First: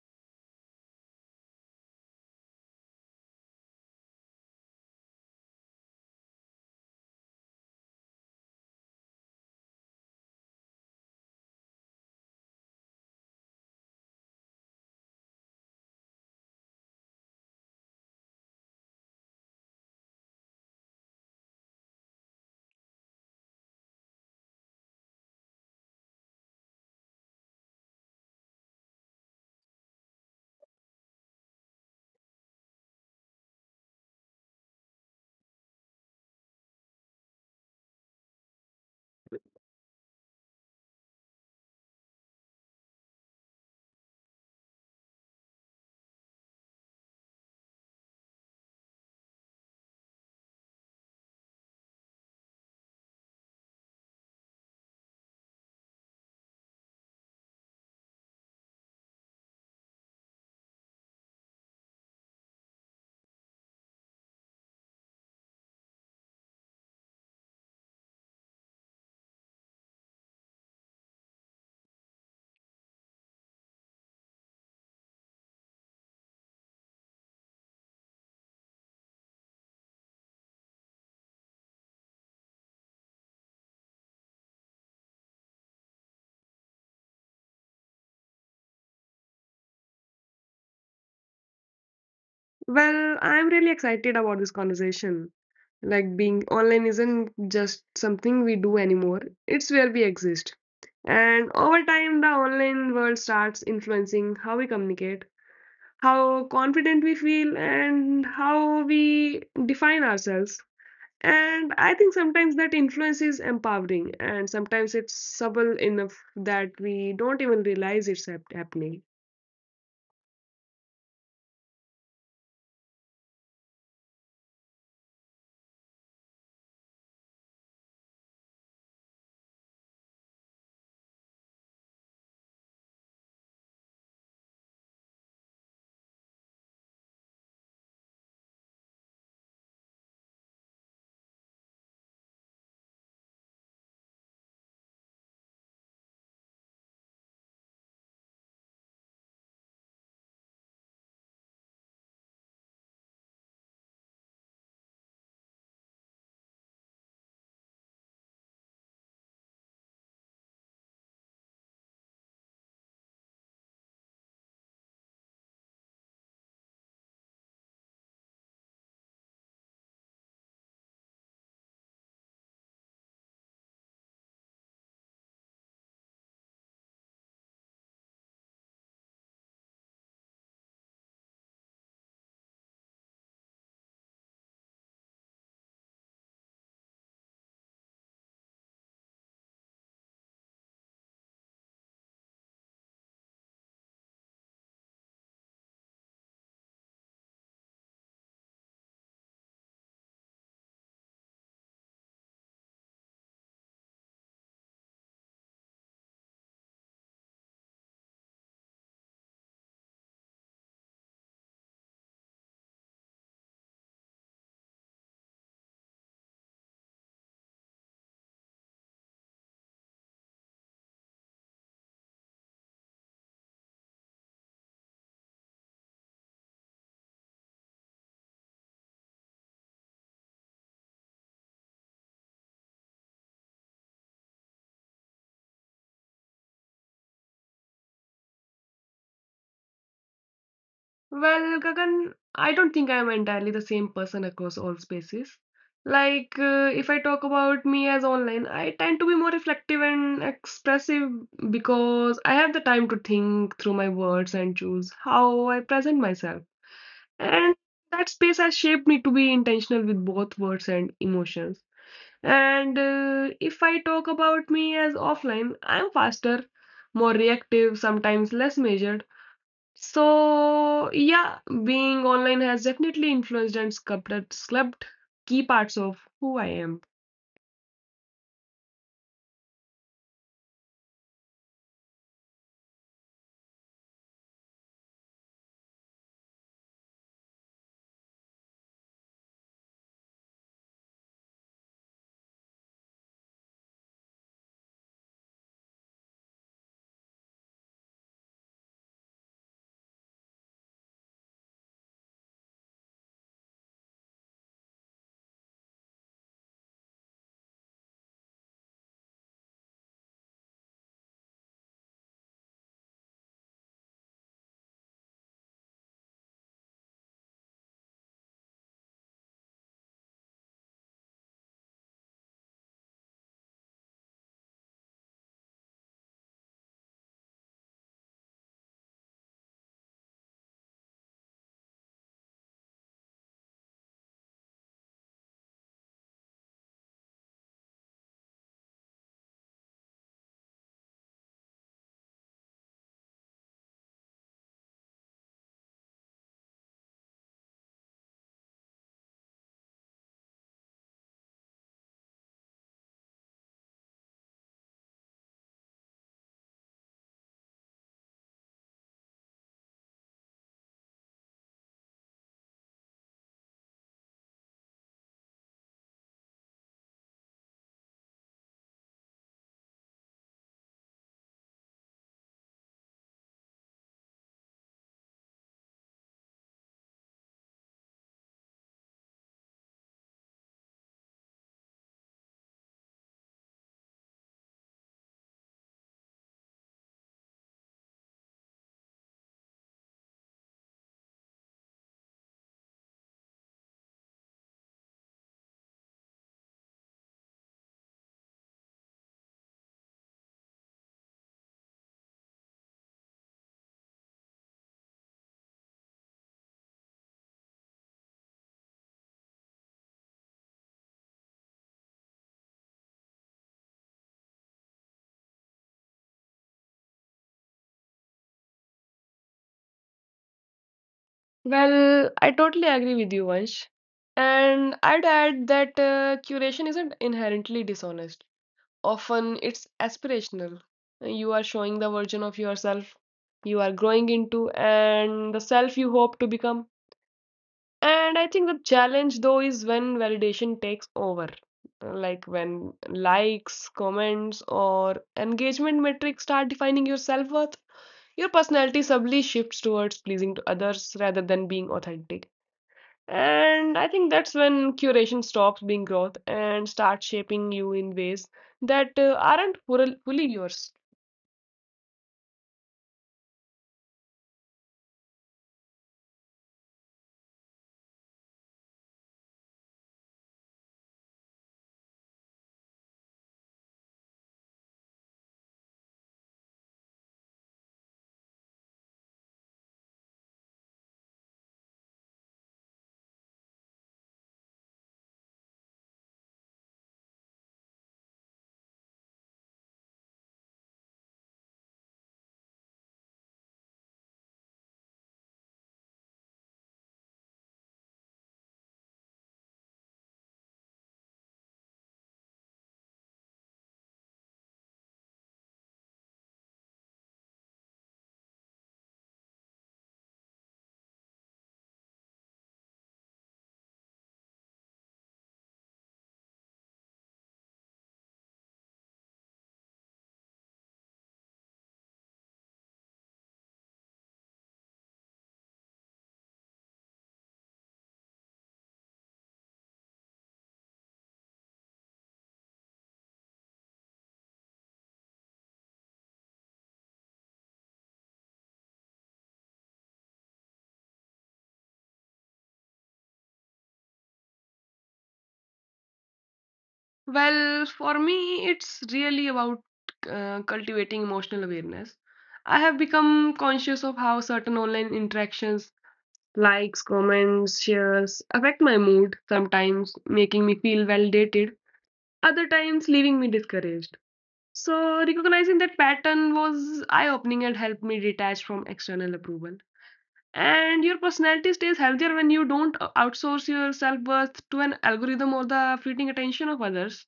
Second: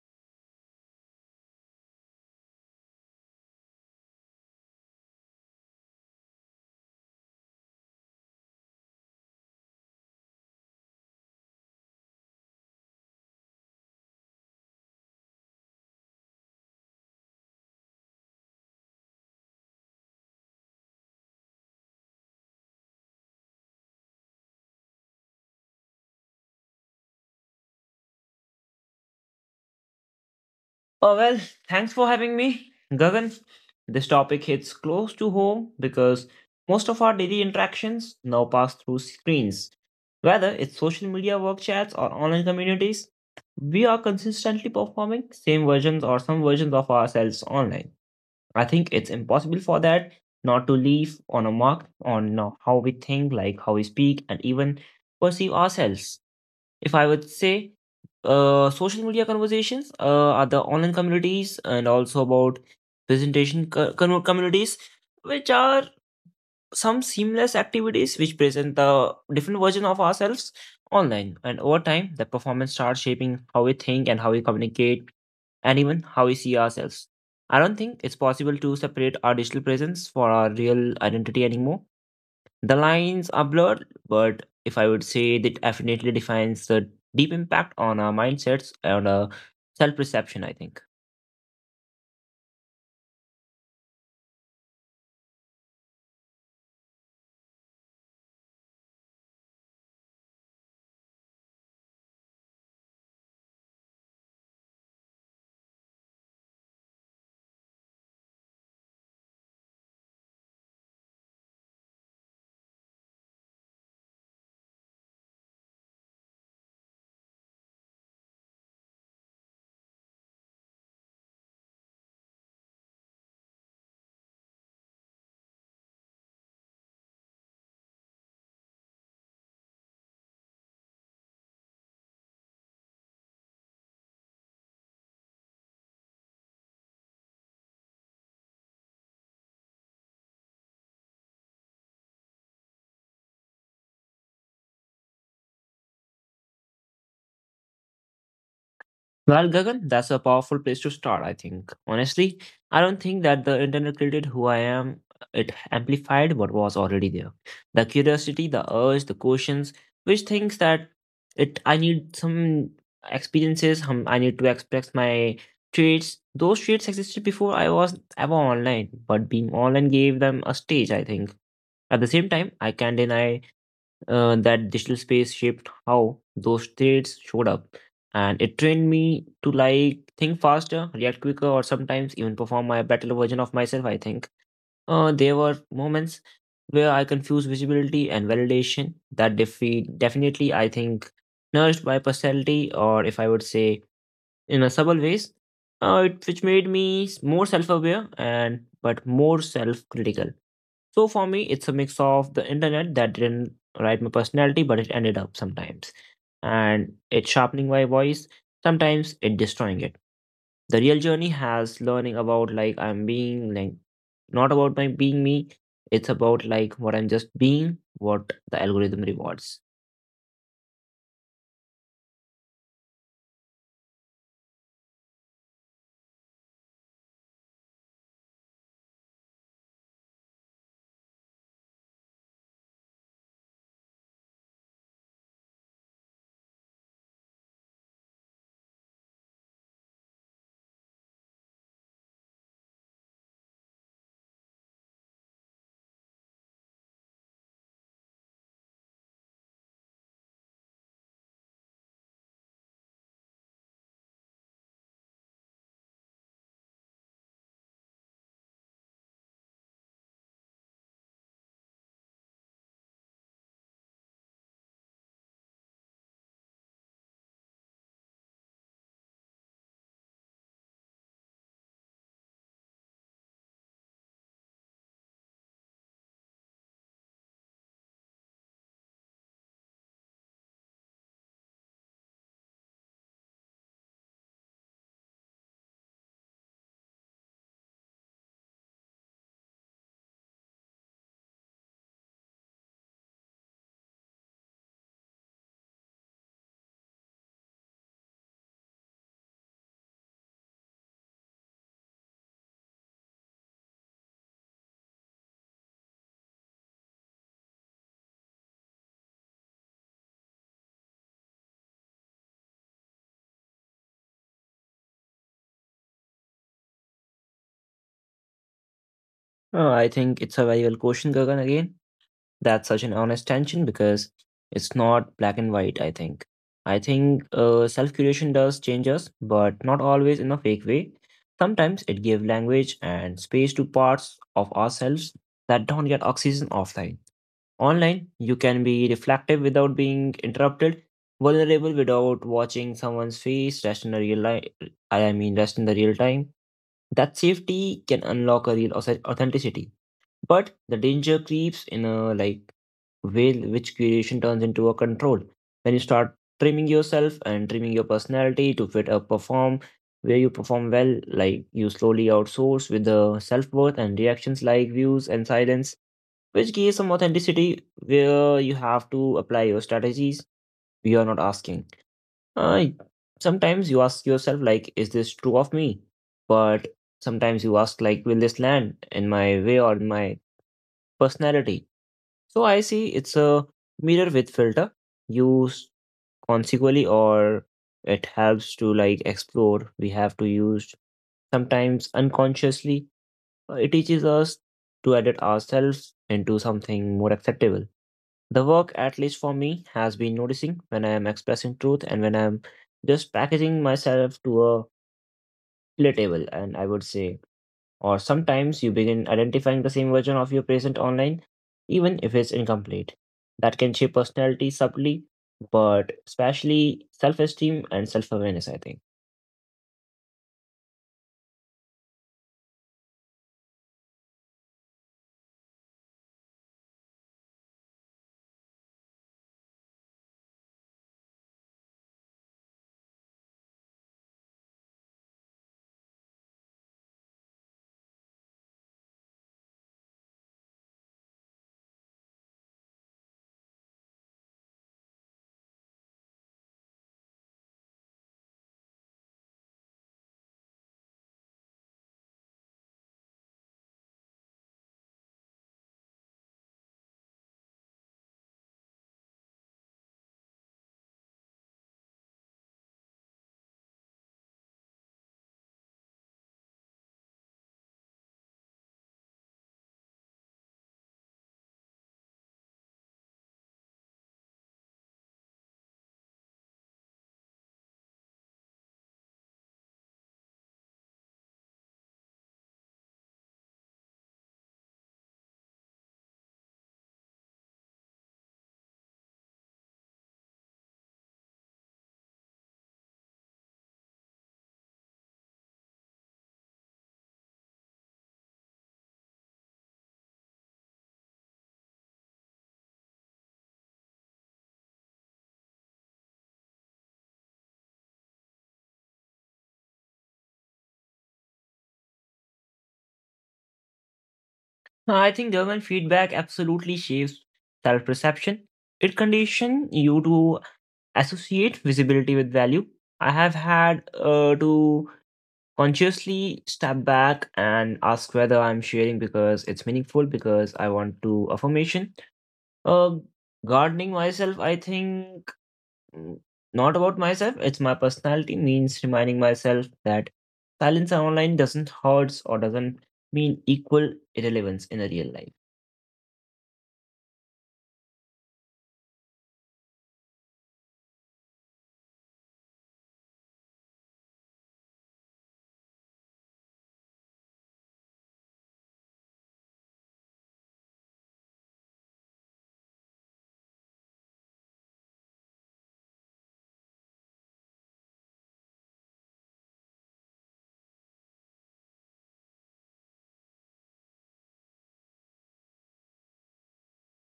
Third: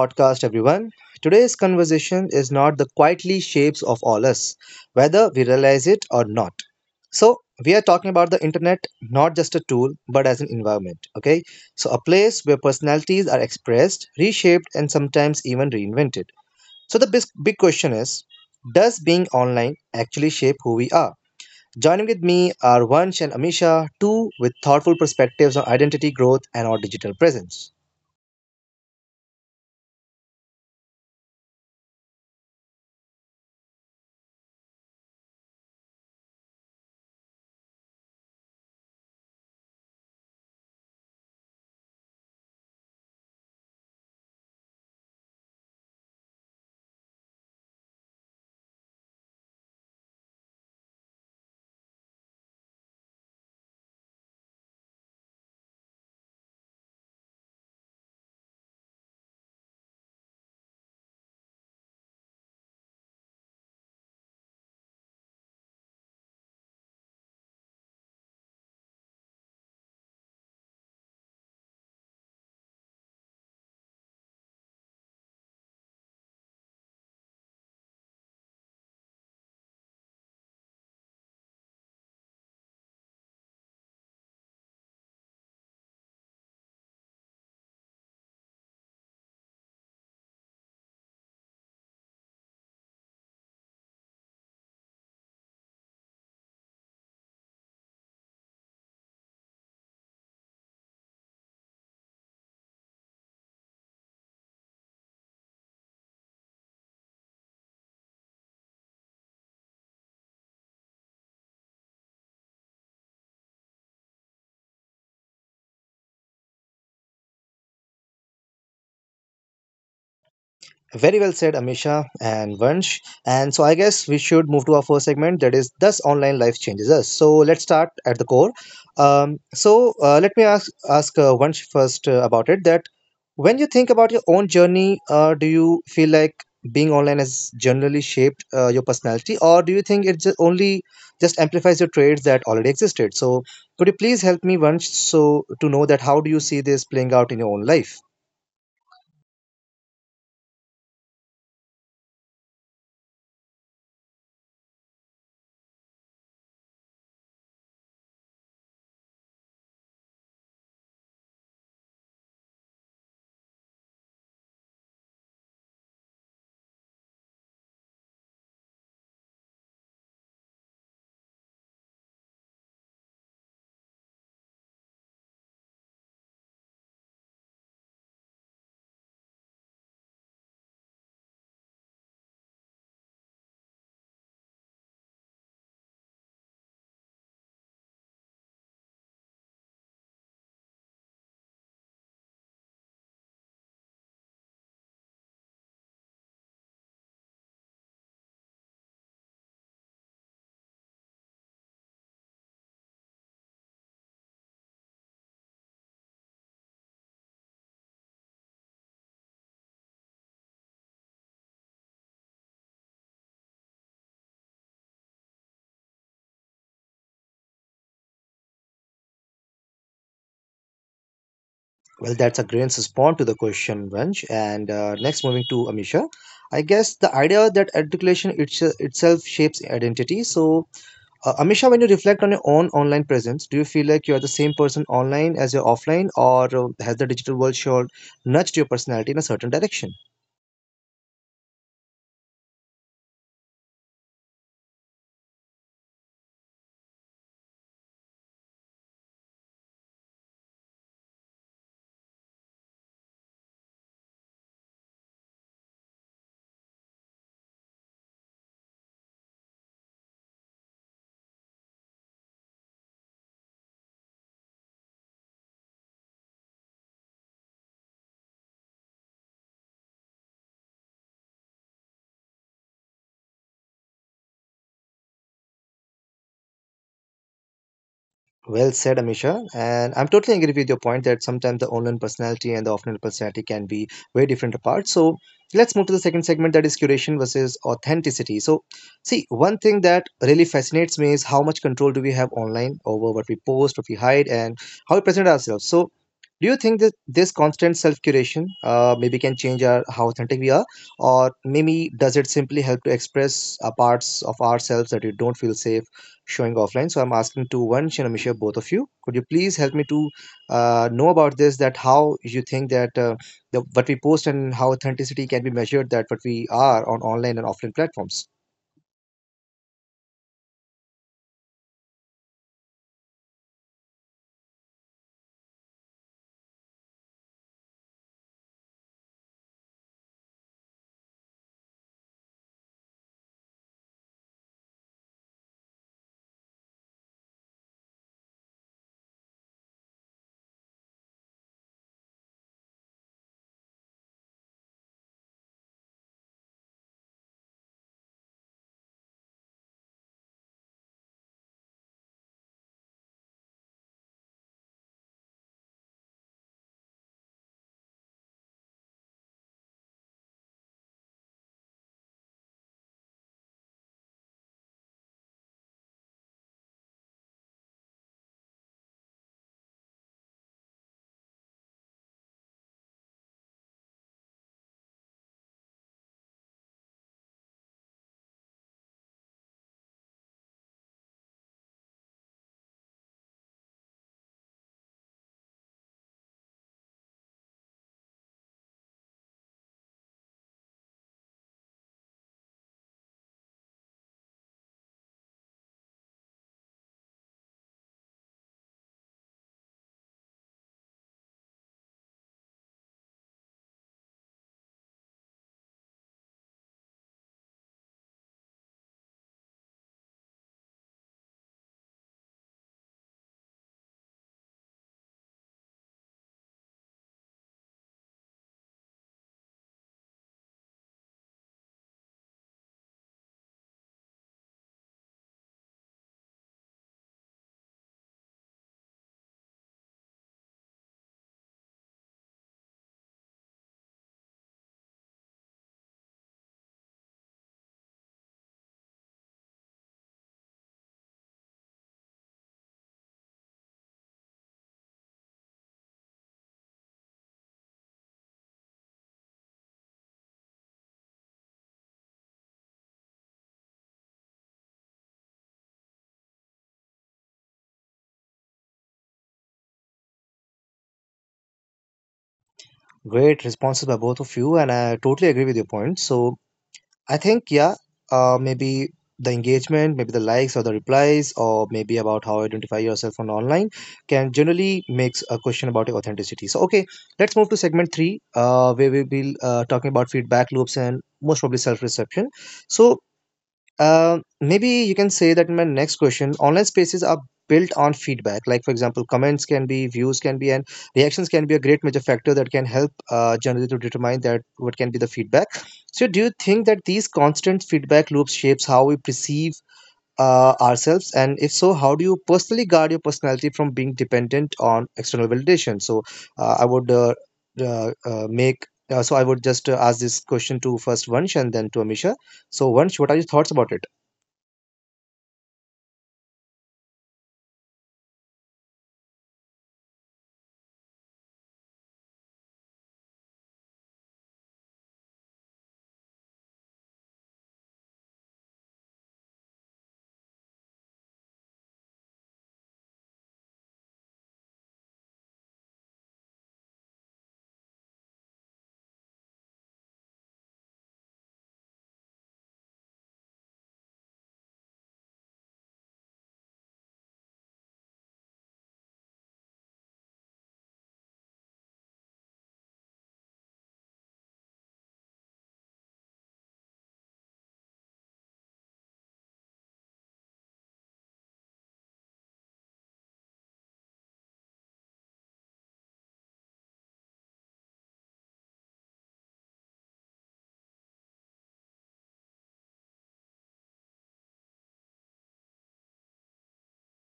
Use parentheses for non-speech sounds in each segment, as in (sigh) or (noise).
podcast, everyone. Today's conversation is not the quietly shapes of all us, whether we realize it or not. So, we are talking about the internet not just a tool but as an environment, okay? So, a place where personalities are expressed, reshaped, and sometimes even reinvented. So, the big, big question is, does being online actually shape who we are? Joining with me are Vansh and Amisha, two with thoughtful perspectives on identity growth and our digital presence. Oh, well, thanks for having me, Gagan. This topic hits close to home because most of our daily interactions now pass through screens. Whether it's social media work chats or online communities, we are consistently performing same versions or some versions of ourselves online. I think it's impossible for that not to leave on a mark on how we think, like how we speak, and even perceive ourselves. If I would say, social media conversations are the online communities and also about presentation communities, which are some seamless activities which present the different version of ourselves online. And over time, the performance starts shaping how we think and how we communicate and even how we see ourselves. I don't think it's possible to separate our digital presence for our real identity anymore, the lines are blurred, but if I would say that definitely defines the deep impact on our mindsets and our self perception, I think. Well, I'm really excited about this conversation. Like being online isn't just something we do anymore, it's where we exist. And over time, the online world starts influencing how we communicate, how confident we feel, and how we define ourselves. And I think sometimes that influence is empowering, and sometimes it's subtle enough that we don't even realize it's happening. Very well said, Amisha and Vansh. And so I guess we should move to our first segment, that is, Thus Online Life Changes Us. So let's start at the core. So let me ask Vansh first about it, that when you think about your own journey, do you feel like being online has generally shaped your personality, or do you think it just amplifies your traits that already existed? So could you please help me, Vansh, so to know that how do you see this playing out in your own life? Well, Gagan, that's a powerful place to start, I think. Honestly, I don't think that the internet created who I am. It amplified what was already there. The curiosity, the urge, the questions, which thinks that it I need some experiences, I need to express my traits. Those traits existed before I was ever online, but being online gave them a stage, I think. At the same time, I can't deny that digital space shaped how those traits showed up. And it trained me to like think faster, react quicker, or sometimes even perform my better version of myself. I think there were moments where I confused visibility and validation that defeat definitely I think nourished my personality, or if I would say in a subtle ways, which made me more self-aware and but more self-critical. So for me, it's a mix of the internet that didn't write my personality, but it ended up sometimes. And it's sharpening my voice, sometimes it destroying it. The real journey has learning about like I'm being like not about my being me. It's about like what I'm just being, what the algorithm rewards. Well, that's a great response to the question, Vansh. And next, moving to Amisha, I guess the idea that articulation itself shapes identity. So, Amisha, when you reflect on your own online presence, do you feel like you're the same person online as you're offline, or has the digital world sure nudged your personality in a certain direction? Well, Gagan, I don't think I'm entirely the same person across all spaces. Like, if I talk about me as online, I tend to be more reflective and expressive because I have the time to think through my words and choose how I present myself. And that space has shaped me to be intentional with both words and emotions. And if I talk about me as offline, I'm faster, more reactive, sometimes less measured. So yeah, being online has definitely influenced and sculpted key parts of who I am. Well said, Amisha. And I'm totally agree with your point that sometimes the online personality and the offline personality can be very different apart. So let's move to the second segment, that is curation versus authenticity. So, see, one thing that really fascinates me is how much control do we have online over what we post, what we hide, and how we present ourselves. So, do you think that this constant self curation maybe can change our, how authentic we are? Or maybe does it simply help to express parts of ourselves that you don't feel safe showing offline? So I'm asking to Vansh and Amisha, both of you, could you please help me to know about this, that how you think that the, what we post and how authenticity can be measured? That what we are on online and offline platforms. I think it's a very well question, Gagan, again. That's such an honest tension because it's not black and white, I think self-curation does change us, but not always in a fake way. Sometimes it gives language and space to parts of ourselves that don't get oxygen offline. Online you can be reflective without being interrupted, vulnerable without watching someone's face rest in the I mean rest in the real time. That safety can unlock a real authenticity, but the danger creeps in a like will which curation turns into a control. When you start trimming yourself and trimming your personality to fit a perform, where you perform well, like you slowly outsource with the self-worth and reactions like views and silence, which gives some authenticity where you have to apply your strategies. You are not asking, uh, sometimes you ask yourself like is this true of me, but sometimes you ask like will this land in my way or in my personality. So I see it's a mirror with filter. Use consequently or it helps to like explore. We have to use sometimes unconsciously. It teaches us to edit ourselves into something more acceptable. The work, at least for me, has been noticing when I am expressing truth and when I'm just packaging myself to a relatable, and I would say or sometimes you begin identifying the same version of your present online, even if it's incomplete. That can shape personality subtly, but especially self esteem and self awareness, I think. Well, I totally agree with you, Vansh. And I'd add that curation isn't inherently dishonest. Often it's aspirational. You are showing the version of yourself you are growing into and the self you hope to become. And I think the challenge though is when validation takes over, like when likes, comments, or engagement metrics start defining your self-worth, your personality subtly shifts towards pleasing to others rather than being authentic. And I think that's when curation stops being growth and starts shaping you in ways that aren't fully yours. Great responses by both of you, and I totally agree with your point. So I think, yeah, maybe the engagement, maybe the likes or the replies, or maybe about how identify yourself on online can generally makes a question about your authenticity. So, okay, let's move to segment three, where we will be talking about feedback loops and most probably self-reception. So, maybe you can say that my next question, online spaces are built on feedback, like for example comments can be, views can be, and reactions can be a great major factor that can help generally to determine that what can be the feedback. So do you think that these constant feedback loops shapes how we perceive ourselves, and if so, how do you personally guard your personality from being dependent on external validation? So I would make so I would just ask this question to first Vansh and then to Amisha. So Vansh, what are your thoughts about it? I think government feedback absolutely shapes self perception. It conditions you to associate visibility with value. I have had to consciously step back and ask whether I'm sharing because it's meaningful, because I want to affirmation. Uh, Gardening myself, I think, mm, not about myself. It's my personality means reminding myself that silence online doesn't hurt or doesn't mean equal irrelevance in a real life. Well, for me, it's really about cultivating emotional awareness. I have become conscious of how certain online interactions, likes, comments, shares, affect my mood, sometimes making me feel validated, other times leaving me discouraged. So, recognizing that pattern was eye opening and helped me detach from external approval. And your personality stays healthier when you don't outsource your self worth to an algorithm or the fleeting attention of others.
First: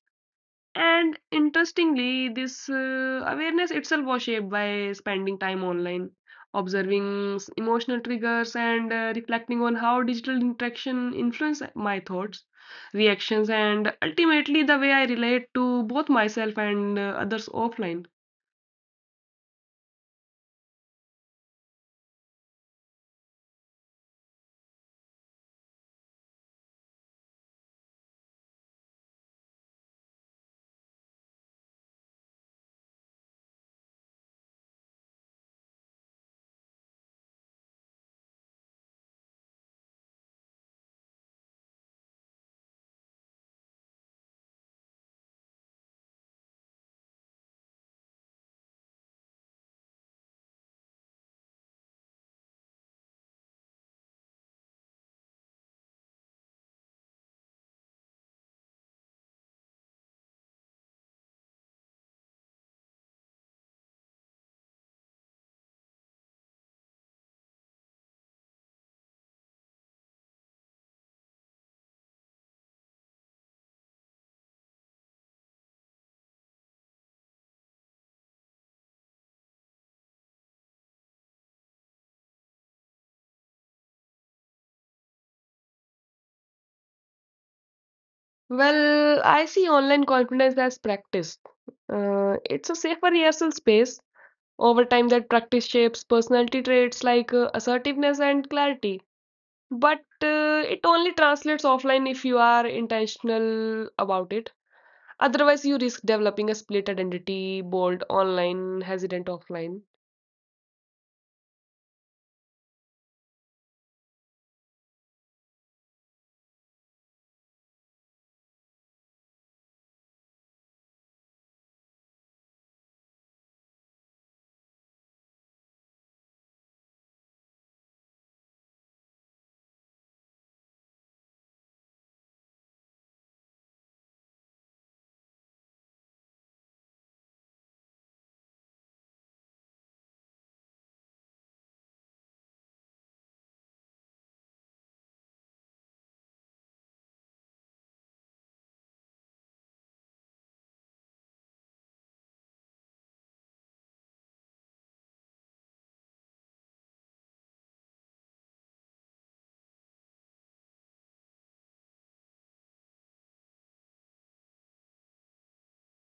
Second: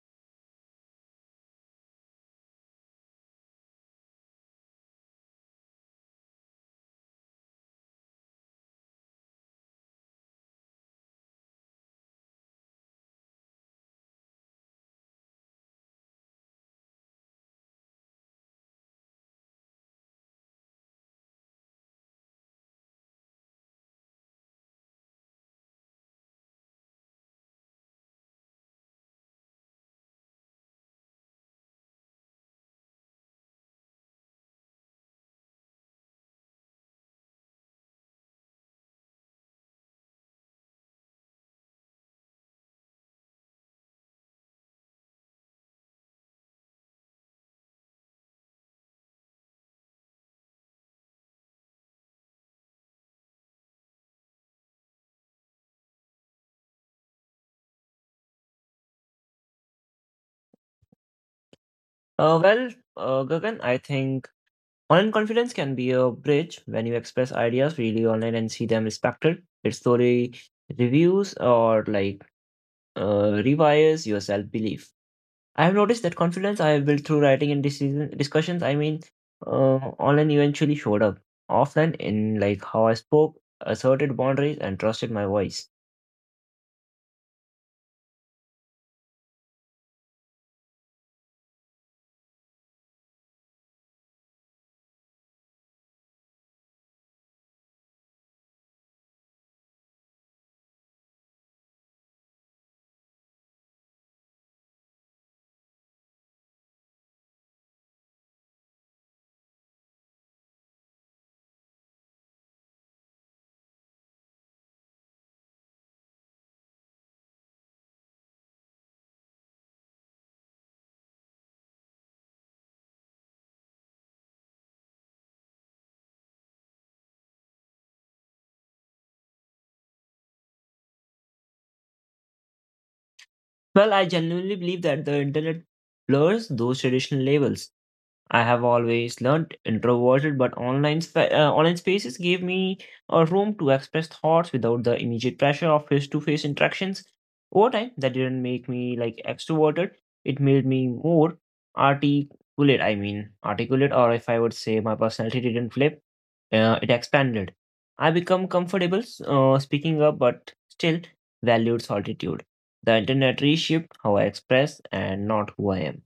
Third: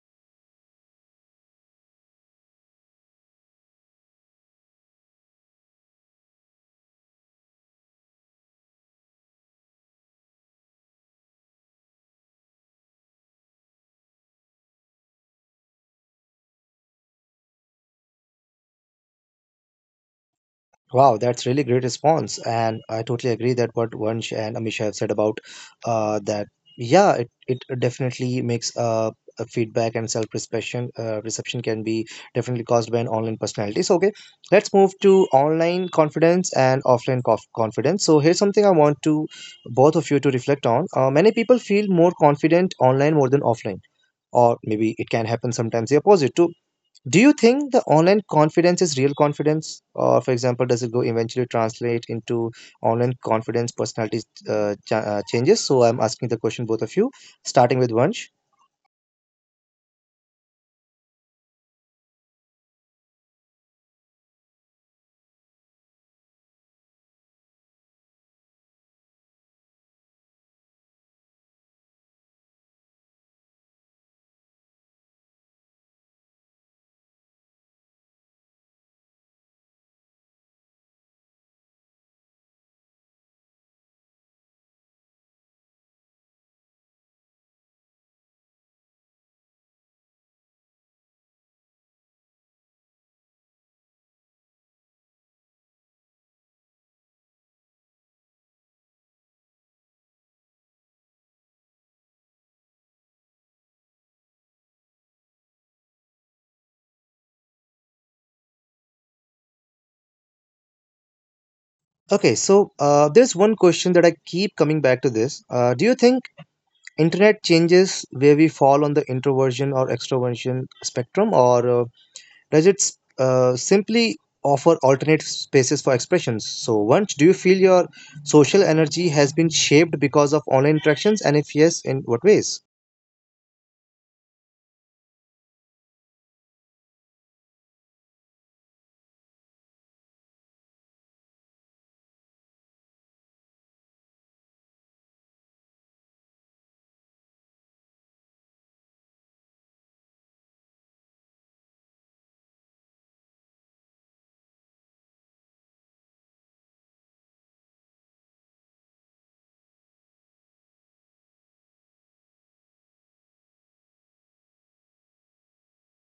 And interestingly, this awareness itself was shaped by spending time online, observing emotional triggers, and reflecting on how digital interaction influence my thoughts, reactions, and ultimately the way I relate to both myself and others offline. Wow, that's really great response, and I totally agree that what Vansh and Amisha have said about that. Yeah, it definitely makes a feedback and self-reception reception can be definitely caused by an online personality. So okay, let's move to online confidence and offline confidence. So here's something I want to both of you to reflect on. Many people feel more confident online more than offline. Or maybe it can happen sometimes the opposite too. Do you think the online confidence is real confidence? Or, for example, does it go eventually translate into online confidence personality changes? So, I'm asking the question both of you, starting with Vansh. Uh, well, Gagan, I think online confidence can be a bridge when you express ideas freely online and see them respected. It slowly reviews or like rewires your self belief. I have noticed that confidence I have built through writing and decision discussions, online eventually showed up. Offline, in like how I spoke, asserted boundaries, and trusted my voice. Well, I see online confidence as practice. It's a safer rehearsal space. Over time, that practice shapes personality traits like assertiveness and clarity. But it only translates offline if you are intentional about it. Otherwise, you risk developing a split identity, bold online, hesitant offline. Okay, so there's one question that I keep coming back to this. Do you think internet changes where we fall on the introversion or extroversion spectrum, or does it simply offer alternate spaces for expressions? So Vansh, do you feel your social energy has been shaped because of online interactions, and if yes, in what ways? Well, I genuinely believe that the internet blurs those traditional labels. I have always learned introverted, but online spaces gave me a room to express thoughts without the immediate pressure of face-to-face interactions. Over time, that didn't make me like extroverted. It made me more articulate. I mean, articulate, or if I would say my personality didn't flip, it expanded. I become comfortable speaking up, but still valued solitude. The internet reshaped how I express and not who I am.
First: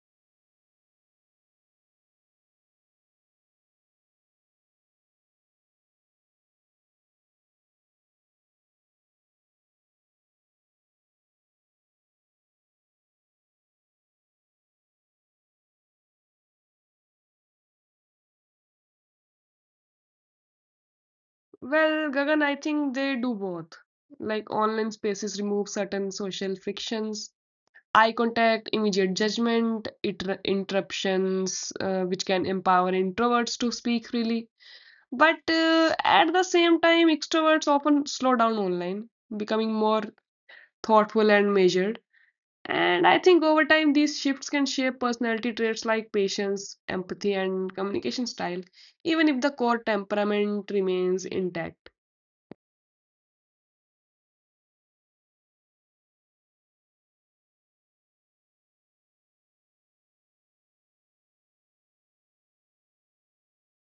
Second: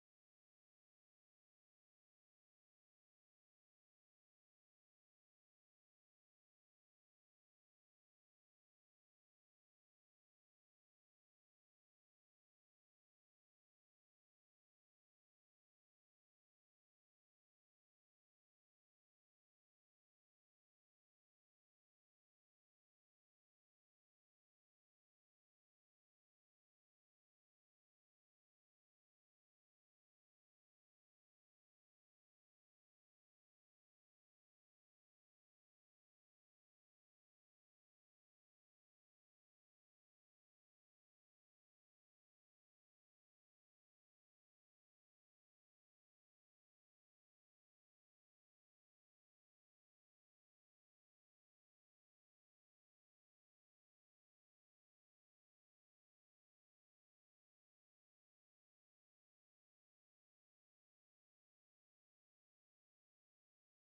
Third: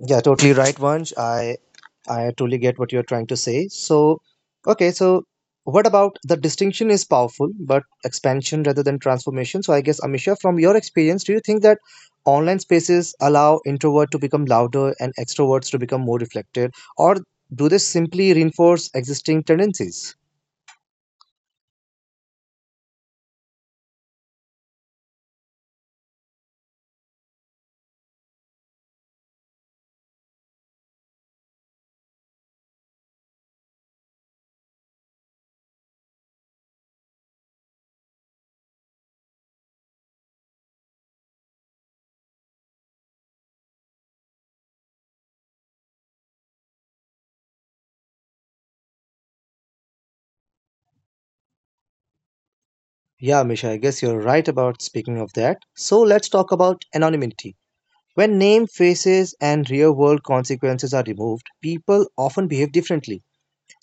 Yeah totally right, Vansh. I totally get what you're trying to say. So, okay, so what about the distinction is powerful, but expansion rather than transformation? So, I guess, Amisha, from your experience, do you think that online spaces allow introvert to become louder and extroverts to become more reflected, or do they simply reinforce existing tendencies? Well, Gagan, I think they do both. Like online spaces remove certain social frictions, eye contact, immediate judgment, interruptions, which can empower introverts to speak freely. But at the same time, extroverts often slow down online, becoming more thoughtful and measured. And I think over time, these shifts can shape personality traits like patience, empathy, and communication style, even if the core temperament remains intact. Yeah, Amisha, I guess you're right about speaking of that. So, let's talk about anonymity. When name, faces, and real world consequences are removed, people often behave differently.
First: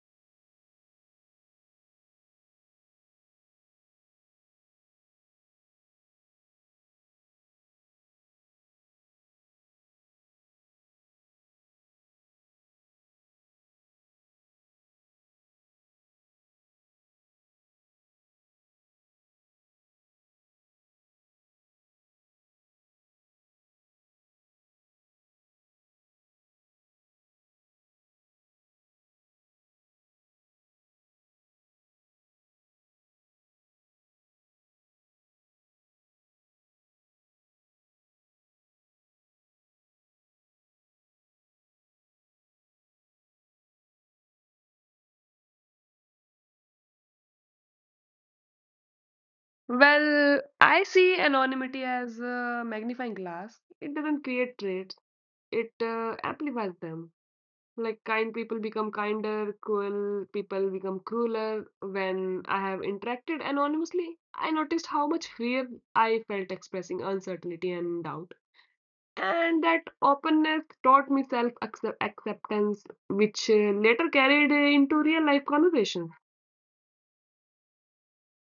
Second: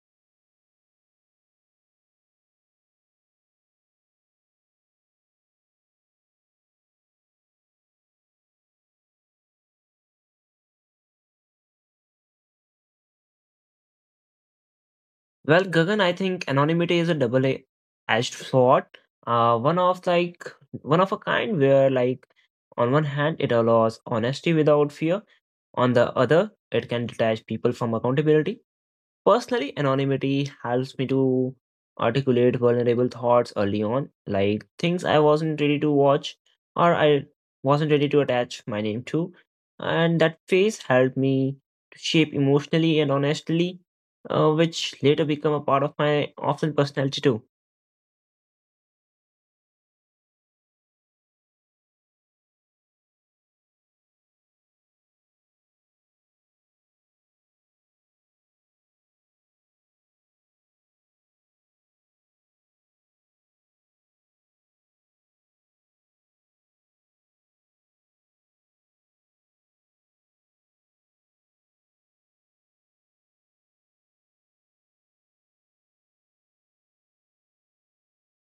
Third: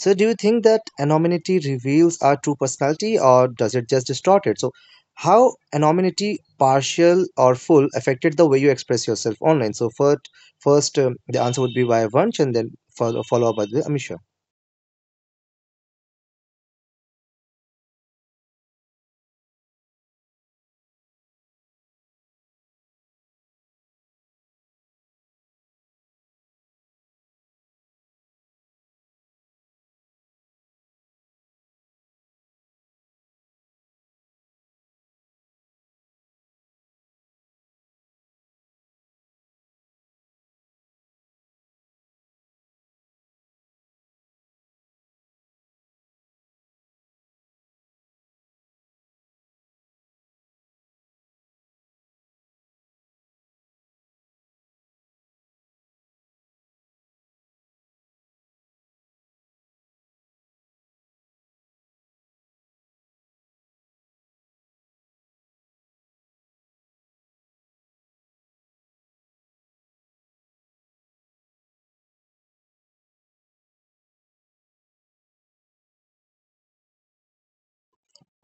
So, do you think that anonymity reveals our true personality, or does it just distort it? So, how anonymity, partial or full, affected the way you express yourself online? So, first the answer would be by Vansh and then follow up by the Amisha. Well, Gagan, I think anonymity is a double-edged sword. Uh, one of like One of a kind where like on one hand it allows honesty without fear, on the other it can detach people from accountability. Personally, anonymity helps me to articulate vulnerable thoughts early on, like things I wasn't ready to watch, or I wasn't ready to attach my name to. And that phase helped me to shape emotionally and honestly, which later become a part of my offline personality too. Well, I see anonymity as a magnifying glass. It doesn't create traits, it amplifies them. Like kind people become kinder, cruel people become crueler. When I have interacted anonymously, I noticed how much fear I felt expressing uncertainty and doubt, and that openness taught me self acceptance, which later carried into real life conversations.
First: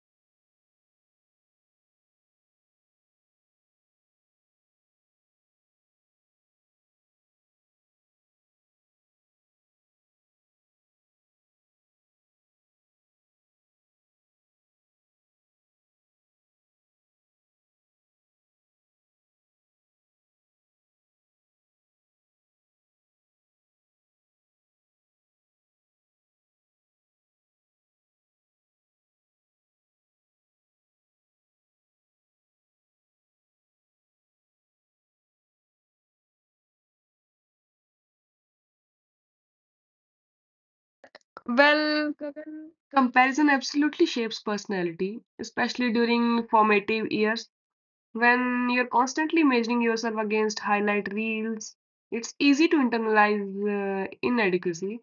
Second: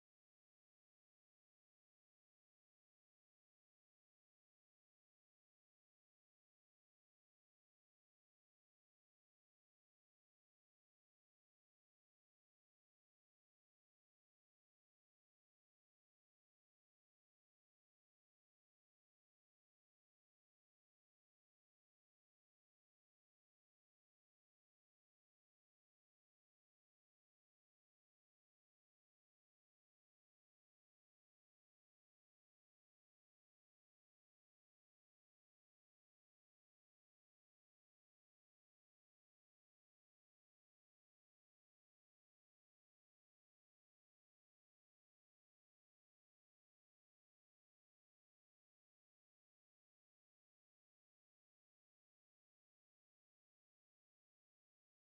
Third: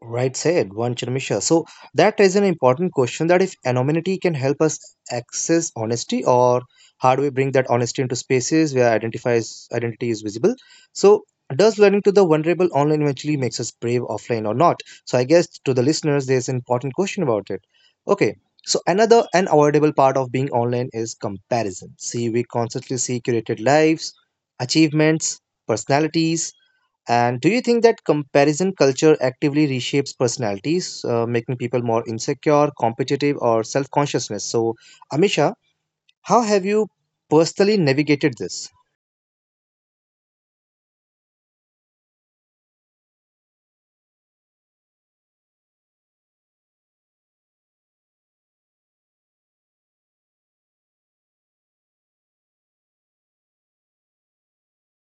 Right said, one Chandramisha. So that is an important question, that if anonymity can help us access honesty, or how do we bring that honesty into spaces where identifies identity is visible? So does learning to the vulnerable online eventually makes us brave offline or not? So I guess to the listeners, there's an important question about it. Okay. So another unavoidable part of being online is comparison. See, we constantly see curated lives, achievements, personalities, and do you think that comparison culture actively reshapes personalities, making people more insecure, competitive, or self consciousness? So, Amisha, how have you personally navigated this? Well, Gagan, comparison absolutely shapes personality, especially during formative years when you're constantly measuring yourself against highlight reels. It's easy to internalize inadequacy.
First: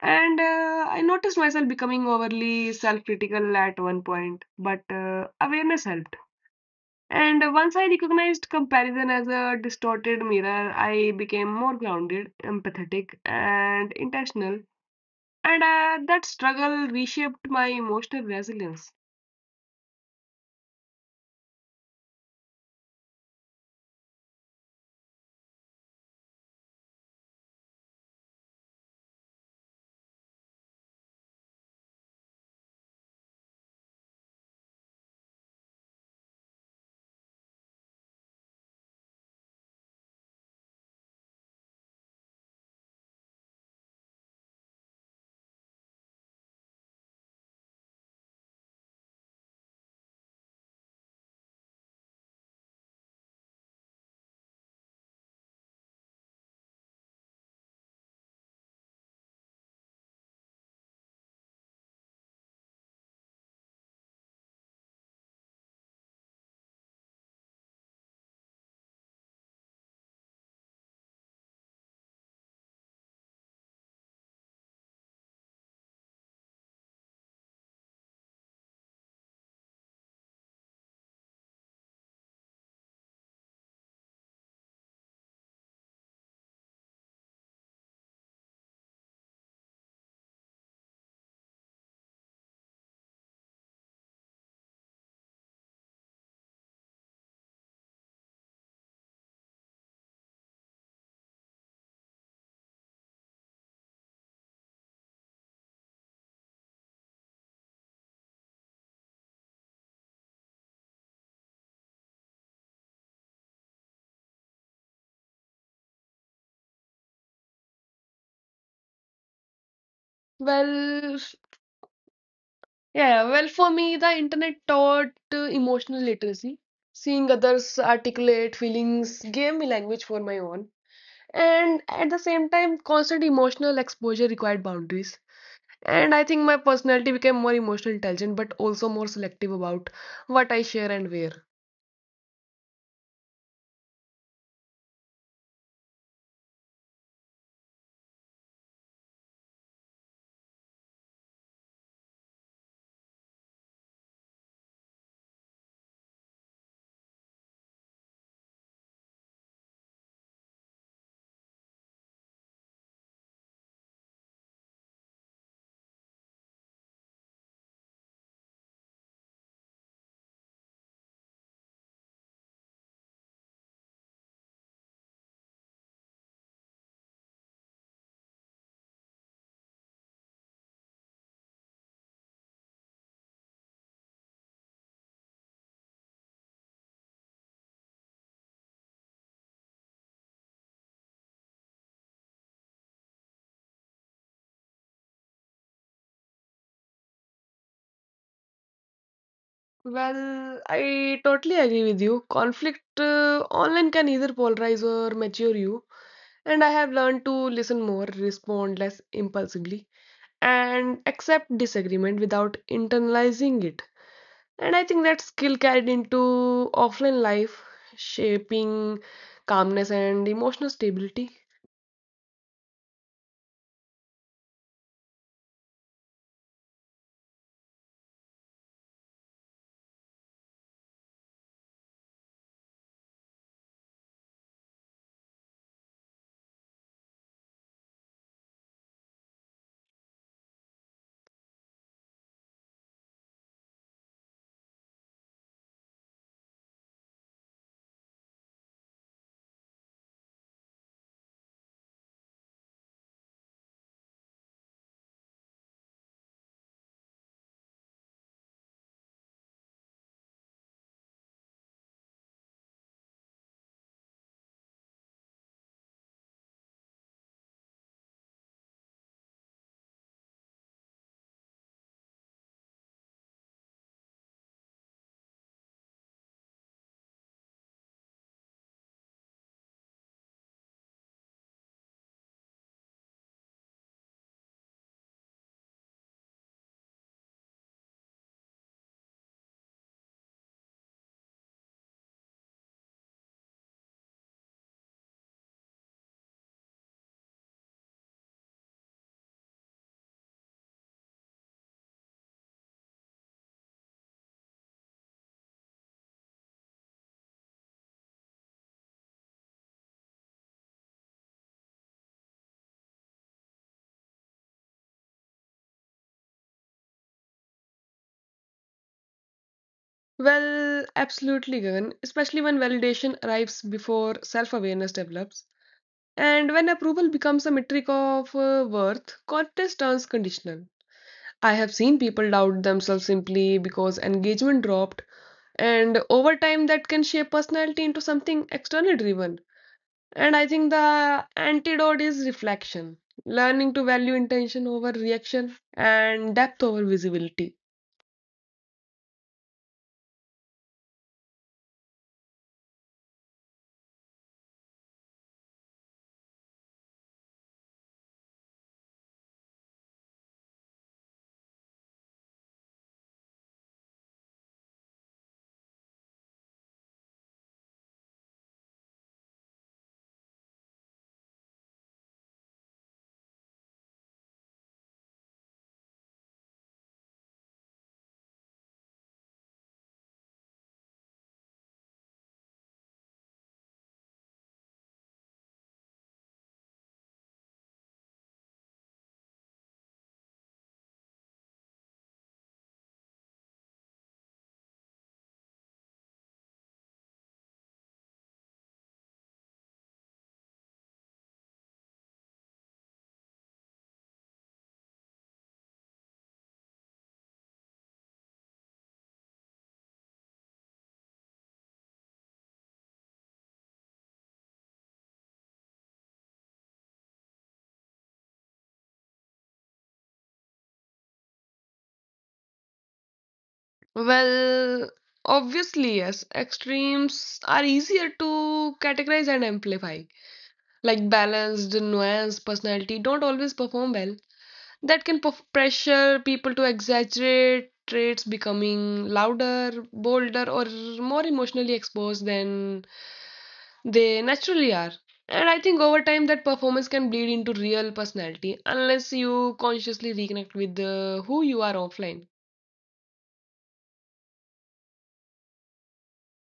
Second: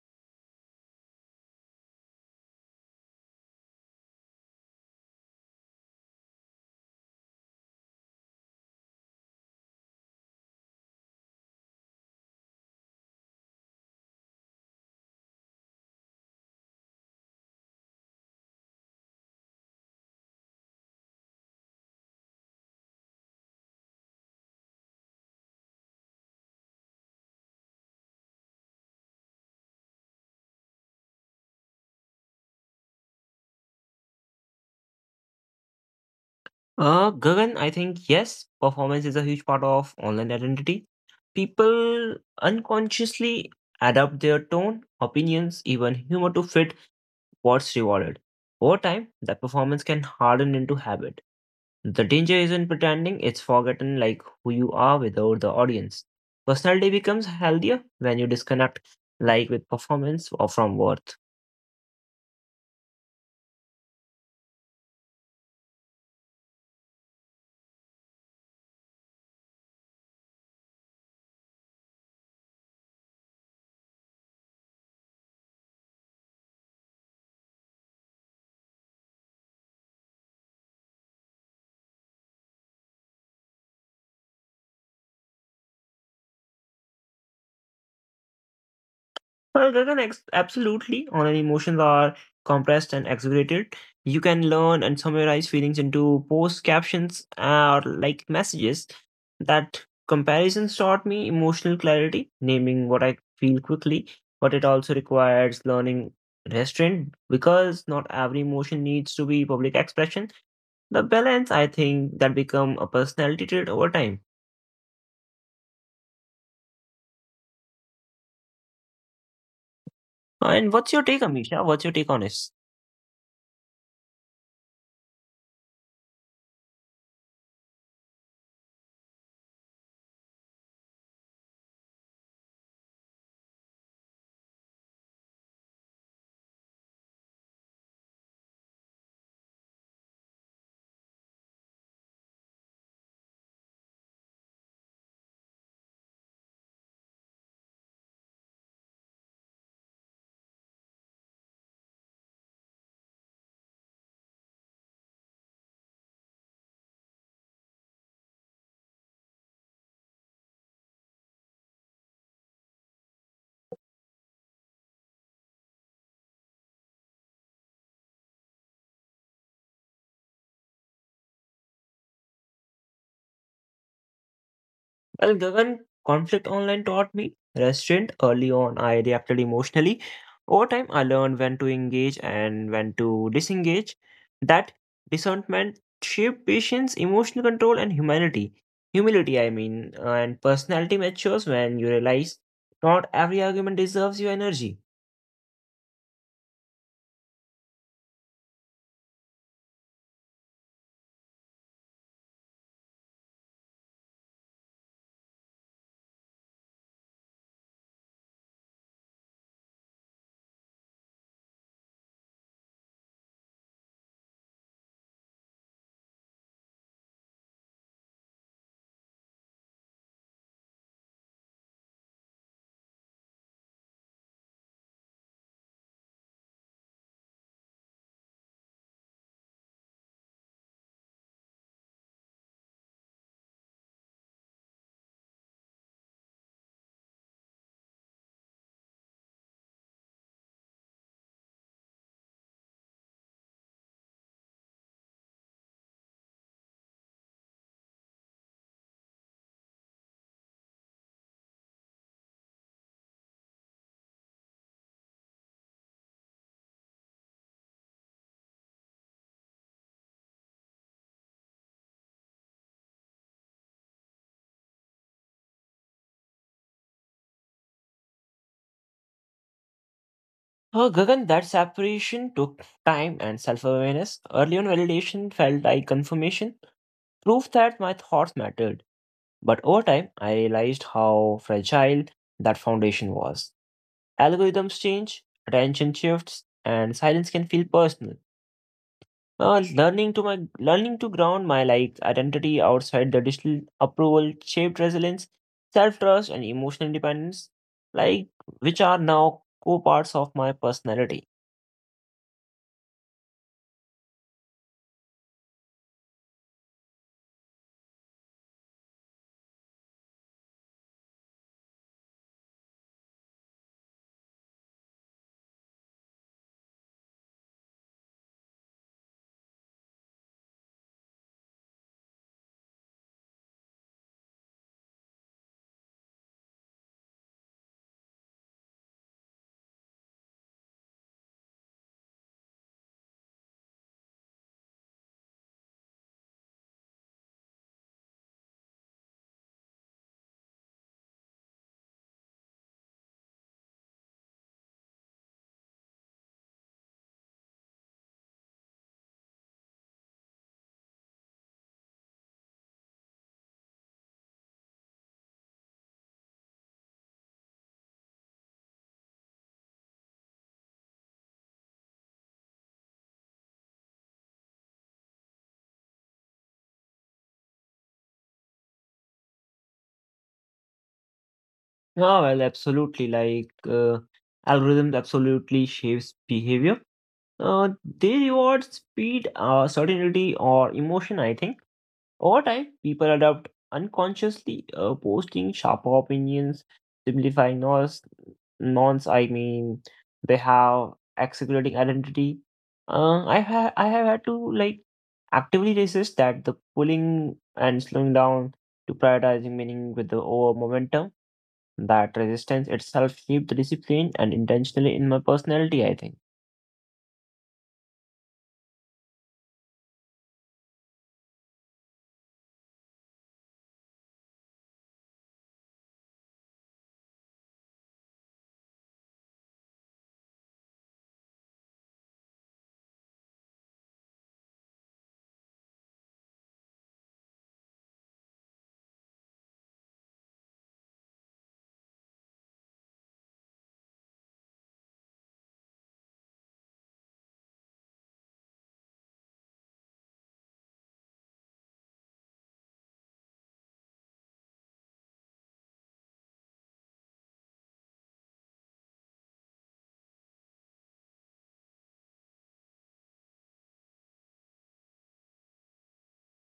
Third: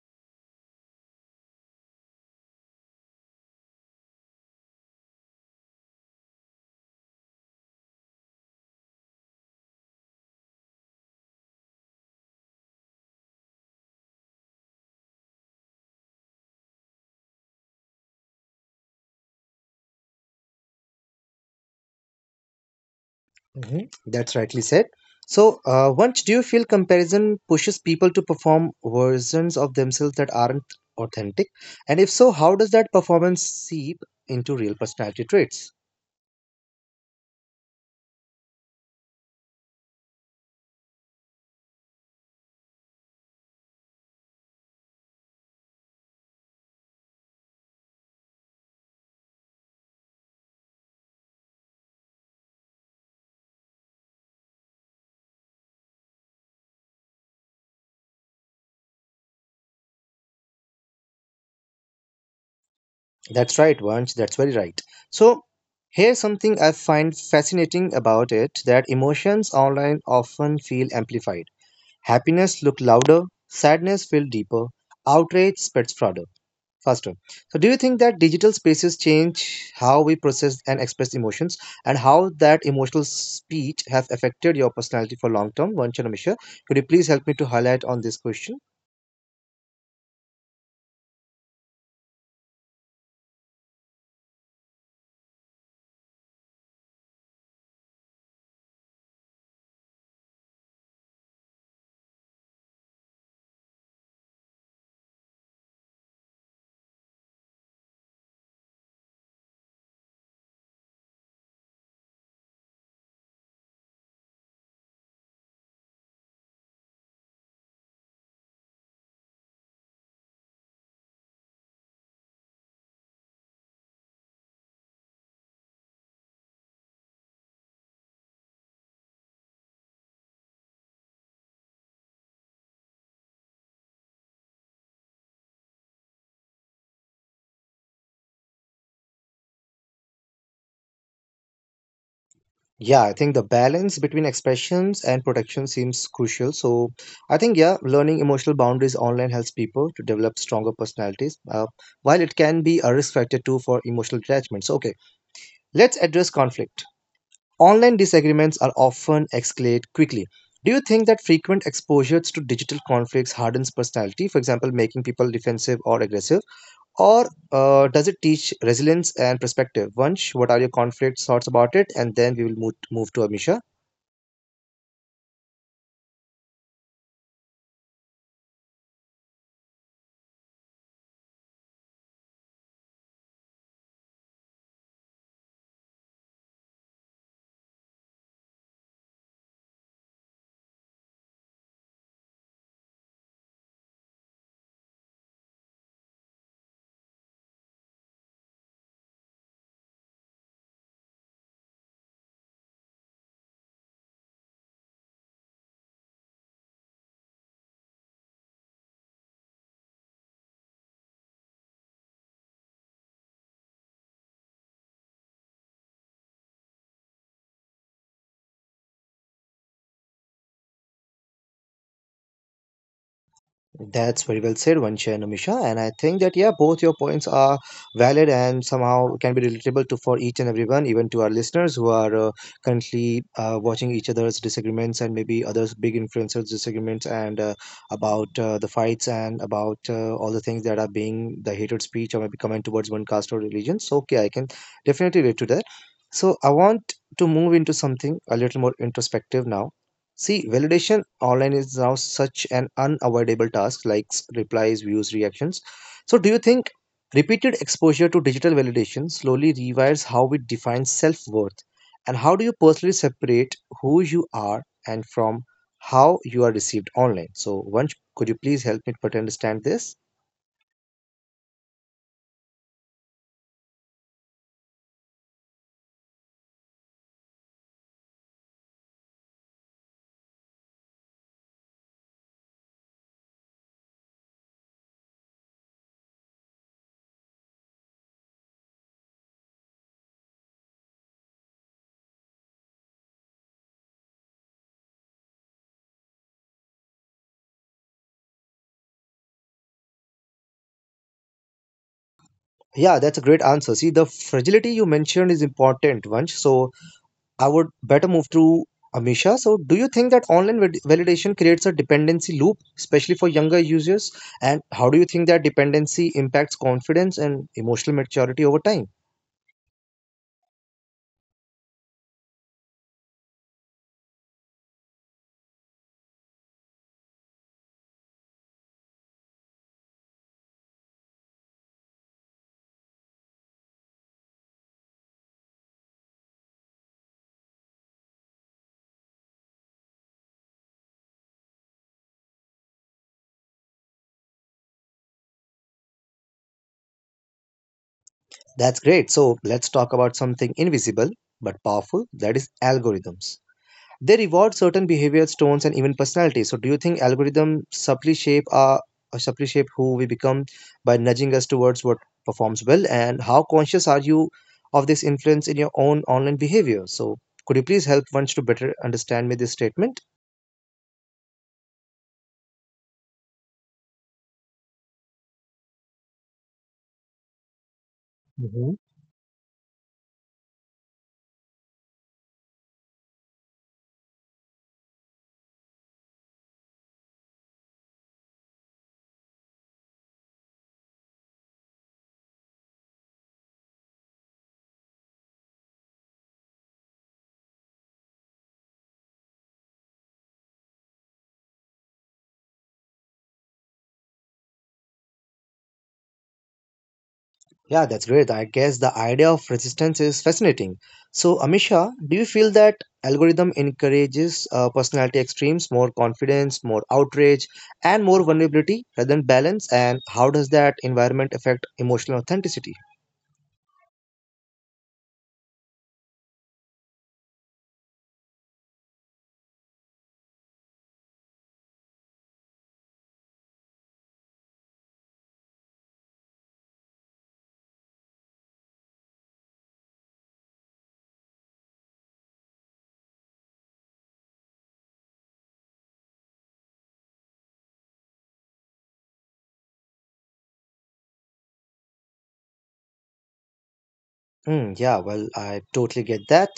And I noticed myself becoming overly self critical at one point, but awareness helped. And once I recognized comparison as a distorted mirror, I became more grounded, empathetic, and intentional. And that struggle reshaped my emotional resilience. Hmm. That's rightly said. So, once do you feel comparison pushes people to perform versions of themselves that aren't authentic? And if so, how does that performance seep into real personality traits? Gagan, I think yes, performance is a huge part of online identity. People unconsciously adapt their tone, opinions, even humor to fit what's rewarded. Over time, that performance can harden into habit. The danger isn't pretending, it's forgotten like who you are without the audience. Personality becomes healthier when you disconnect like with performance or from worth. That's right, Vansh. That's very right. So, here's something I find fascinating about it, that emotions online often feel amplified. Happiness look louder, sadness feel deeper, outrage spreads farther, faster. So, do you think that digital spaces change how we process and express emotions, and how that emotional speech have affected your personality for long term? Vansh and Amisha, could you please help me to highlight on this question? Well, Gagan, absolutely. Online emotions are compressed and exaggerated. You can learn and summarize feelings into post captions or like messages. That comparisons taught me emotional clarity, naming what I feel quickly, but it also requires learning restraint because not every emotion needs to be public expression. The balance, I think, that become a personality trait over time. And what's your Well, take, Amisha? What's your take on it? yeah, well, for me, the internet taught emotional literacy. Seeing others articulate feelings gave me language for my own. And at the same time, constant emotional exposure required boundaries. And I think my personality became more emotional intelligent, but also more selective about what I share and where. Yeah, I think the balance between expressions and protection seems crucial. So, I think, yeah, learning emotional boundaries online helps people to develop stronger personalities, while it can be a risk factor too for emotional attachments. Okay, let's address conflict. Online disagreements are often escalate quickly. Do you think that frequent exposure to digital conflicts hardens personality, for example, making people defensive or aggressive? Or does it teach resilience and perspective? Vansh, what are your conflict thoughts about it? And then we will move to Amisha. Well, Gagan, conflict online taught me restraint early on. I reacted emotionally. Over time, I learned when to engage and when to disengage. That discernment shaped patience, emotional control, and humanity. Humility, I mean, and personality matures when you realize not every argument deserves your energy. Well, I totally agree with you. Conflict online can either polarize or mature you. And I have learned to listen more, respond less impulsively, and accept disagreement without internalizing it. And I think that skill carried into offline life, shaping calmness and emotional stability. That's very well said, Vansha and Amisha. And I think that, yeah, both your points are valid and somehow can be relatable to for each and everyone, even to our listeners who are currently watching each other's disagreements and maybe others' big influencers' disagreements and about the fights and about all the things that are being the hatred speech or maybe comment towards one caste or religion. So, okay, I can definitely relate to that. So, I want to move into something a little more introspective now. See, validation online is now such an unavoidable task, likes, replies, views, reactions. So, do you think repeated exposure to digital validation slowly rewires how we define self worth? And how do you personally separate who you are and from how you are received online? So, Vansh, could you please help me but understand this? Oh, Gagan, that separation took time and self awareness. Early on, validation felt like confirmation, proof that my thoughts mattered. But over time, I realized how fragile that foundation was. Algorithms change, attention shifts, and silence can feel personal. Learning to ground my like identity outside the digital approval shaped resilience, self-trust, and emotional independence, like which are now core parts of my personality. Yeah, that's a great answer. See, the fragility you mentioned is important, Vansh. So, I would better move to Amisha. So, do you think that online validation creates a dependency loop, especially for younger users? And how do you think that dependency impacts confidence and emotional maturity over time? Well, absolutely, Gagan, especially when validation arrives before self awareness develops. And when approval becomes a metric of worth, contest turns conditional. I have seen people doubt themselves simply because engagement dropped, and over time, that can shape personality into something externally driven. And I think the antidote is reflection, learning to value intention over reaction and depth over visibility. That's great. So, let's talk about something invisible but powerful, that is algorithms. They reward certain behaviors, tones, and even personalities. So, do you think algorithms subtly shape our or subtly shape who we become by nudging us towards what performs well? And how conscious are you of this influence in your own online behavior? So, could you please help ones to better understand me this statement? Oh well, absolutely. Like algorithms absolutely shapes behavior. Uh, they reward Mhm. speed, certainty, or emotion, I think. Over time, people adopt unconsciously, posting sharper opinions, simplifying noise, nonce, I mean, they have accelerating identity. I have had to like actively resist that the pulling and slowing down to prioritizing meaning with the over momentum. That resistance itself shaped the discipline and intentionally in my personality, I think. Yeah, that's great. I guess the idea of resistance is fascinating. So, Amisha, do you feel that algorithm encourages personality extremes, more confidence, more outrage, and more vulnerability rather than balance? And how does that environment affect emotional authenticity? Well, obviously, yes. Extremes are easier to categorize and amplify. Like balanced, nuanced personality don't always perform well. That can pressure people to exaggerate traits becoming louder, bolder, or more emotionally exposed than they naturally are. And I think over time that performance can bleed into real personality unless you consciously reconnect with who you are offline. Hmm. Yeah, well, I totally get that.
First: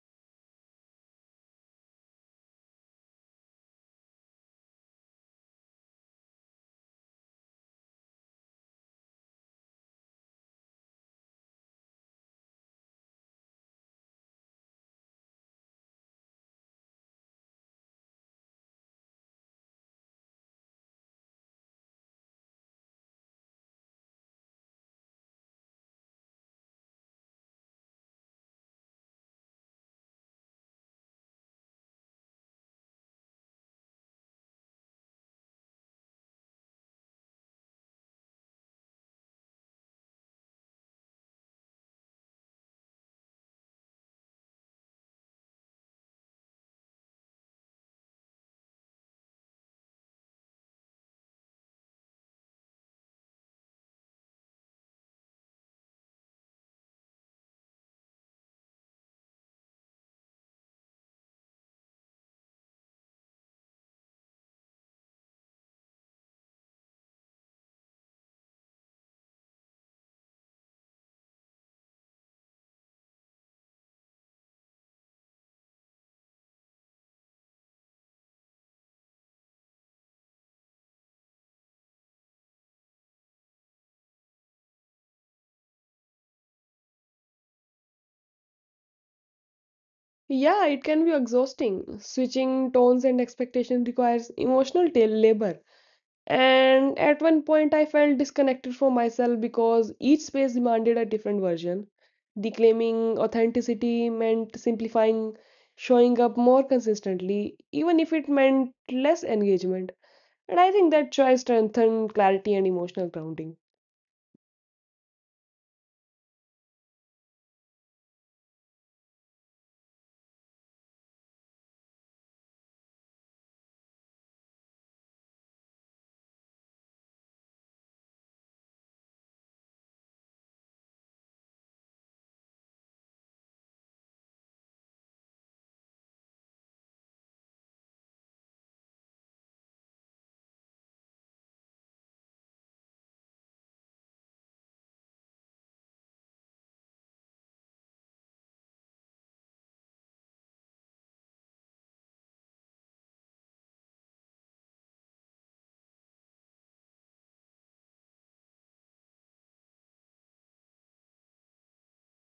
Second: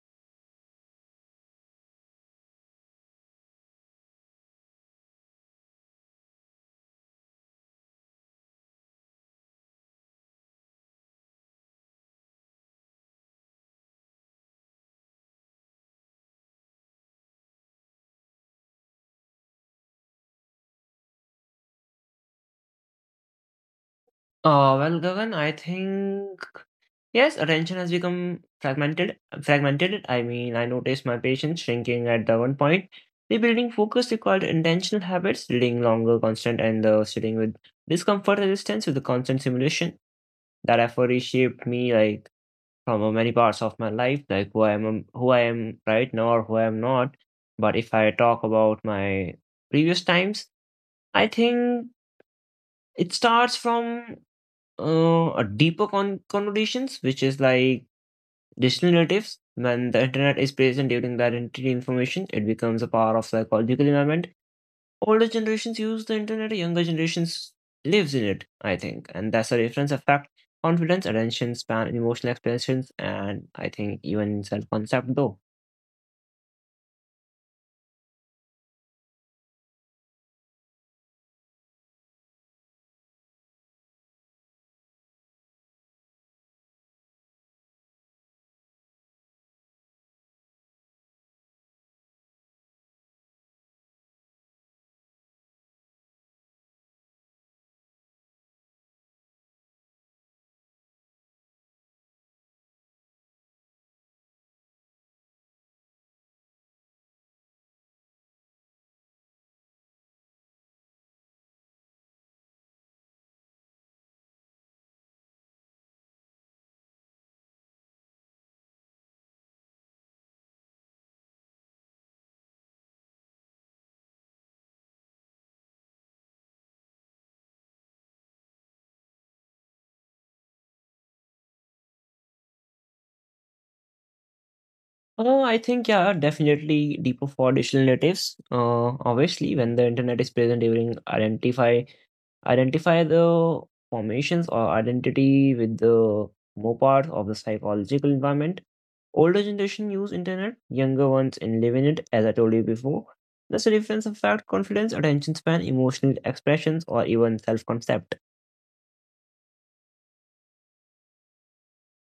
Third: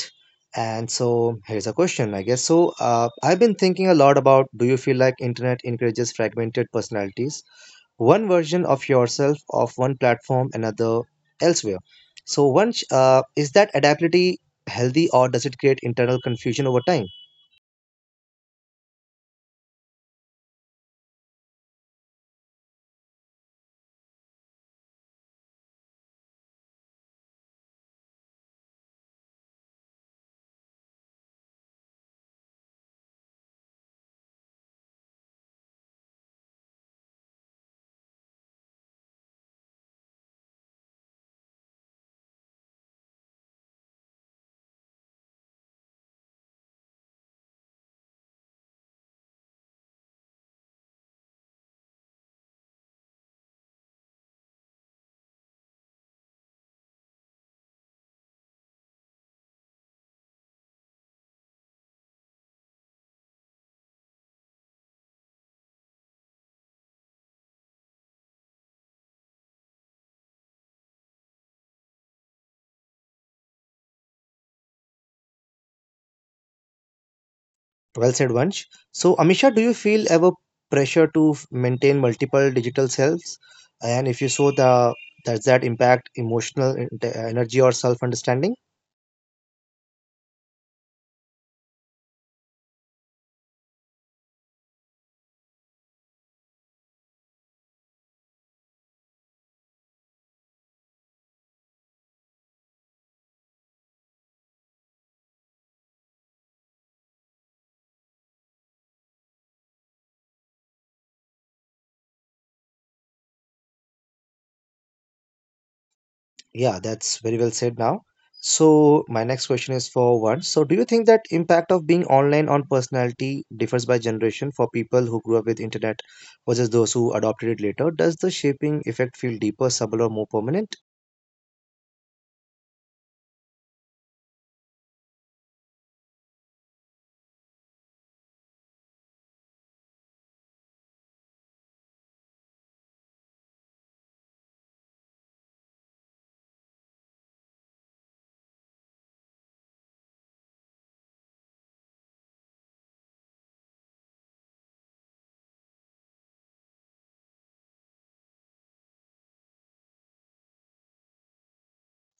And so here's a question, I guess. So I've been thinking a lot about, do you feel like internet encourages fragmented personalities? One version of yourself of one platform, another elsewhere. So once is that adaptability healthy, or does it create internal confusion over time? Well, Gagan, I think yes, attention has become fragmented. Fragmented, I mean, I noticed my patients shrinking at the one point. Rebuilding focus required intentional habits, reading longer, constant, and sitting with discomfort resistance with the constant simulation. That effort reshaped me, like from many parts of my life, like who I am right now, or who I am not. But if I talk about my previous times, I think it starts from a deeper connotations, which is like digital natives. When the internet is present during the identity information, it becomes a part of psychological environment. Older generations use the internet, younger generations lives in it, I think. And that's a reference effect, confidence, attention span, emotional expressions, and I think even self-concept though. Well said, Vansh. So Amisha, do you feel ever pressure to maintain multiple digital selves? And if you so, the does that impact emotional energy or self-understanding? Yeah, it can be exhausting. Switching tones and expectations requires emotional labor. And at one point, I felt disconnected from myself because each space demanded a different version. Declaiming authenticity meant simplifying, showing up more consistently, even if it meant less engagement. And I think that choice strengthened clarity and emotional grounding. Yeah, that's very well said now. So, my next question is for one. So, do you think that impact of being online on personality differs by generation for people who grew up with internet versus those who adopted it later? Does the shaping effect feel deeper, subtle, or more permanent? Oh, I think yeah, definitely deeper for digital natives. Obviously, when the internet is present during identify the formations or identity with the more part of the psychological environment. Older generation use internet, younger ones in living it, as I told you before. That's a difference of fact, confidence, attention span, emotional expressions, or even self-concept.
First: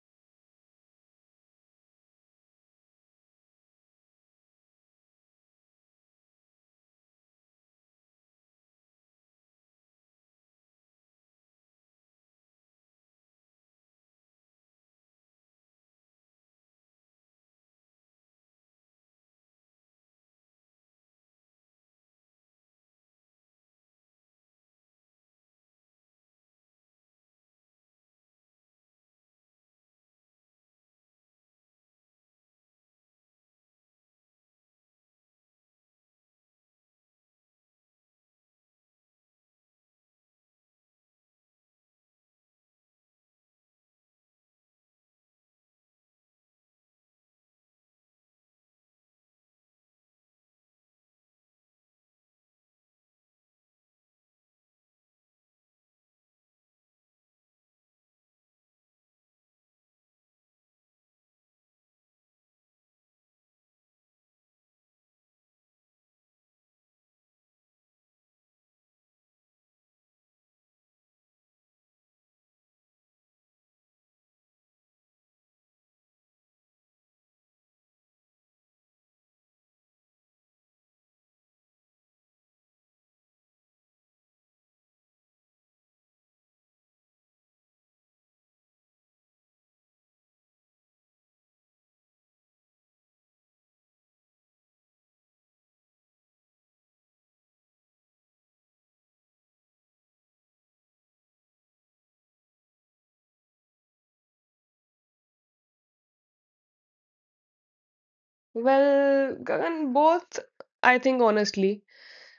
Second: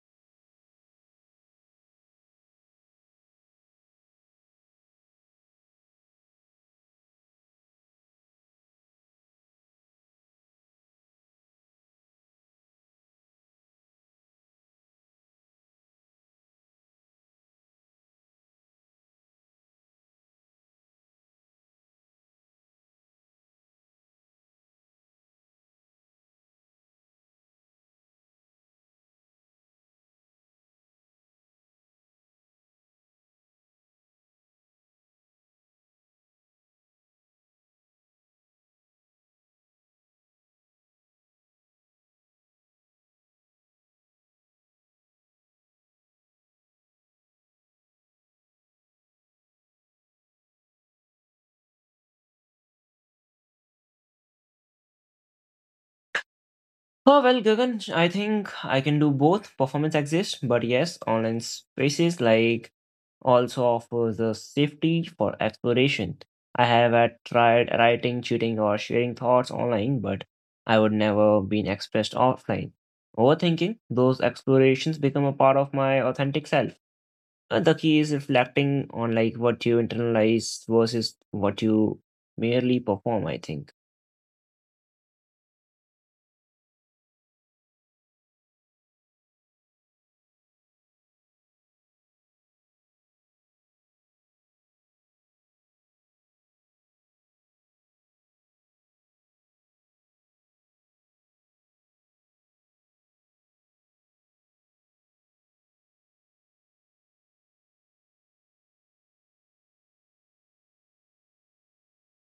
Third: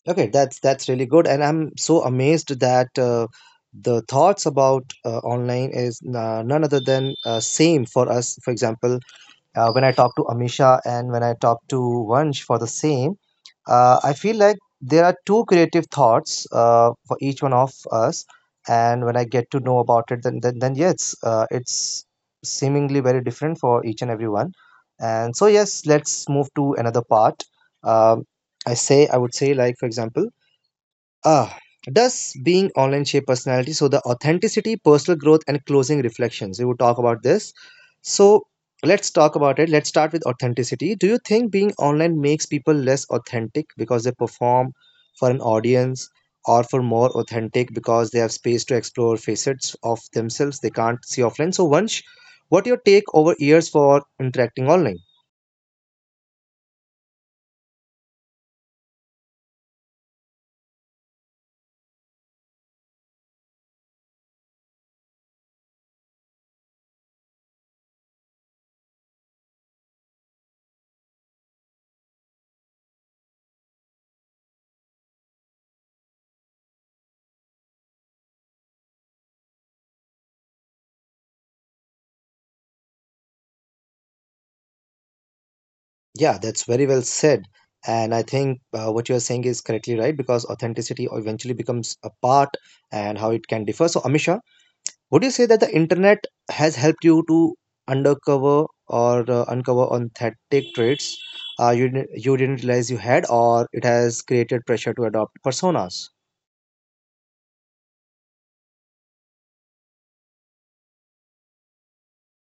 Okay, that's really good, and I'm so amazed that the thoughts about online is none other than same for us. For example, when I talk to Amisha and when I talk to Vansh for the same, I feel like there are two creative thoughts for each one of us. And when I get to know about it, then yes, it's seemingly very different for each and everyone. And so yes, let's move to another part. Um, I say I would say like for example, Ah, does being online shape personality? So the authenticity, personal growth, and closing reflections. We will talk about this. So let's talk about it. Let's start with authenticity. Do you think being online makes people less authentic because they perform for an audience, or for more authentic because they have space to explore facets of themselves they can't see offline? So Vansh, what your take over years for interacting online? Oh, well, Gagan, I think I can do both. Performance exists, but yes, online spaces like also offers a safety for exploration. I have tried writing, cheating, or sharing thoughts online, but I would never been expressed offline. Overthinking, those explorations become a part of my authentic self. The key is reflecting on like what you internalize versus what you merely perform, I think. Yeah, that's very well said. And I think what you are saying is correctly right, because authenticity eventually becomes a part, and how it can differ. So, Amisha, would you say that the internet has helped you to undercover, or uncover authentic traits you, you didn't realize you had, or it has created pressure to adopt personas? Well, Gagan, both, I think honestly.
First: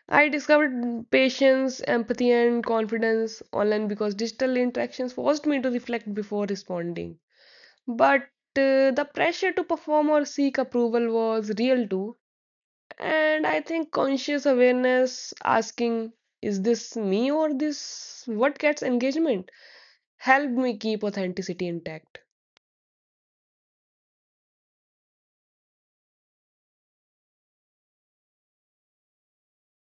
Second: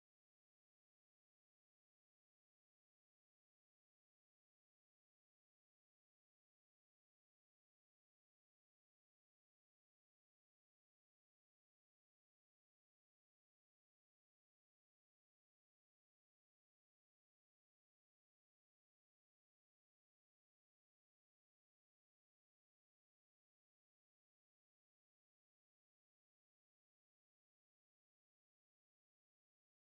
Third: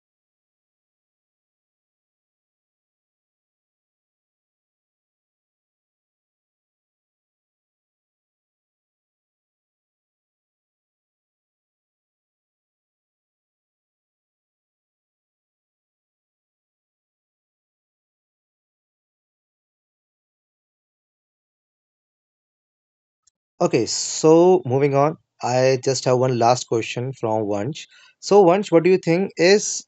I discovered patience, empathy, and confidence online because digital interactions forced me to reflect before responding. But the pressure to perform or seek approval was real too. And I think conscious awareness, asking, is this me or this what gets engagement, helped me keep authenticity intact. Okay, so moving on, I just have one last question from Vansh. So, Vansh, what do you think is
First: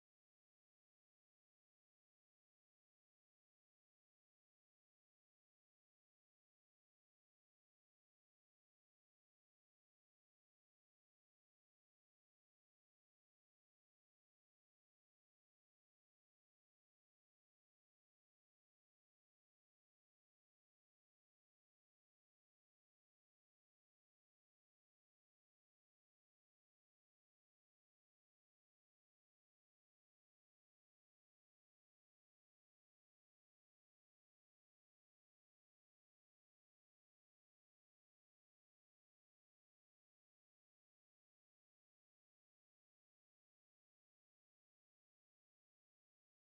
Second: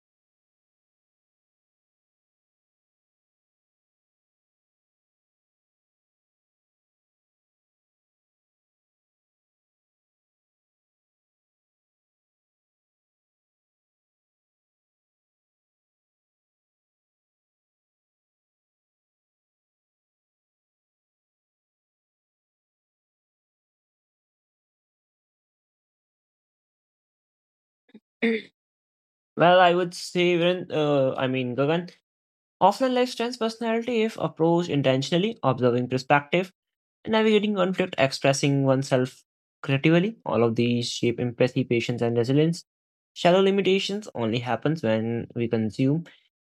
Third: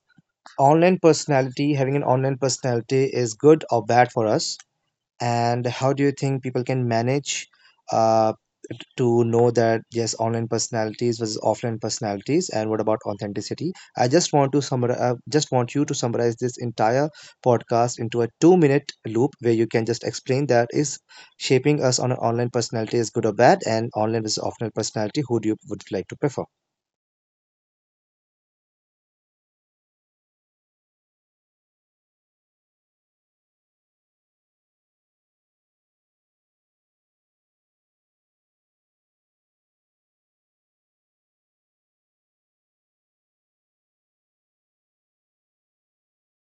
online personality? Having an online personality is good or bad for us? And how do you think people can manage uh, to know that yes, online personalities versus offline personalities? And what about authenticity? I just want to summarize. Just want you to summarize this entire podcast into a two-minute loop where you can just explain that is shaping us on an online personality is good or bad, and online versus offline personality. Who do you would like to prefer? (clears throat) Well, I would say, Gagan, often life strengthens personality if approached intentionally, observing perspective, and navigating conflict, expressing oneself creatively. All of these shape empathy, patience, and resilience. Shallow limitations only happens when we consume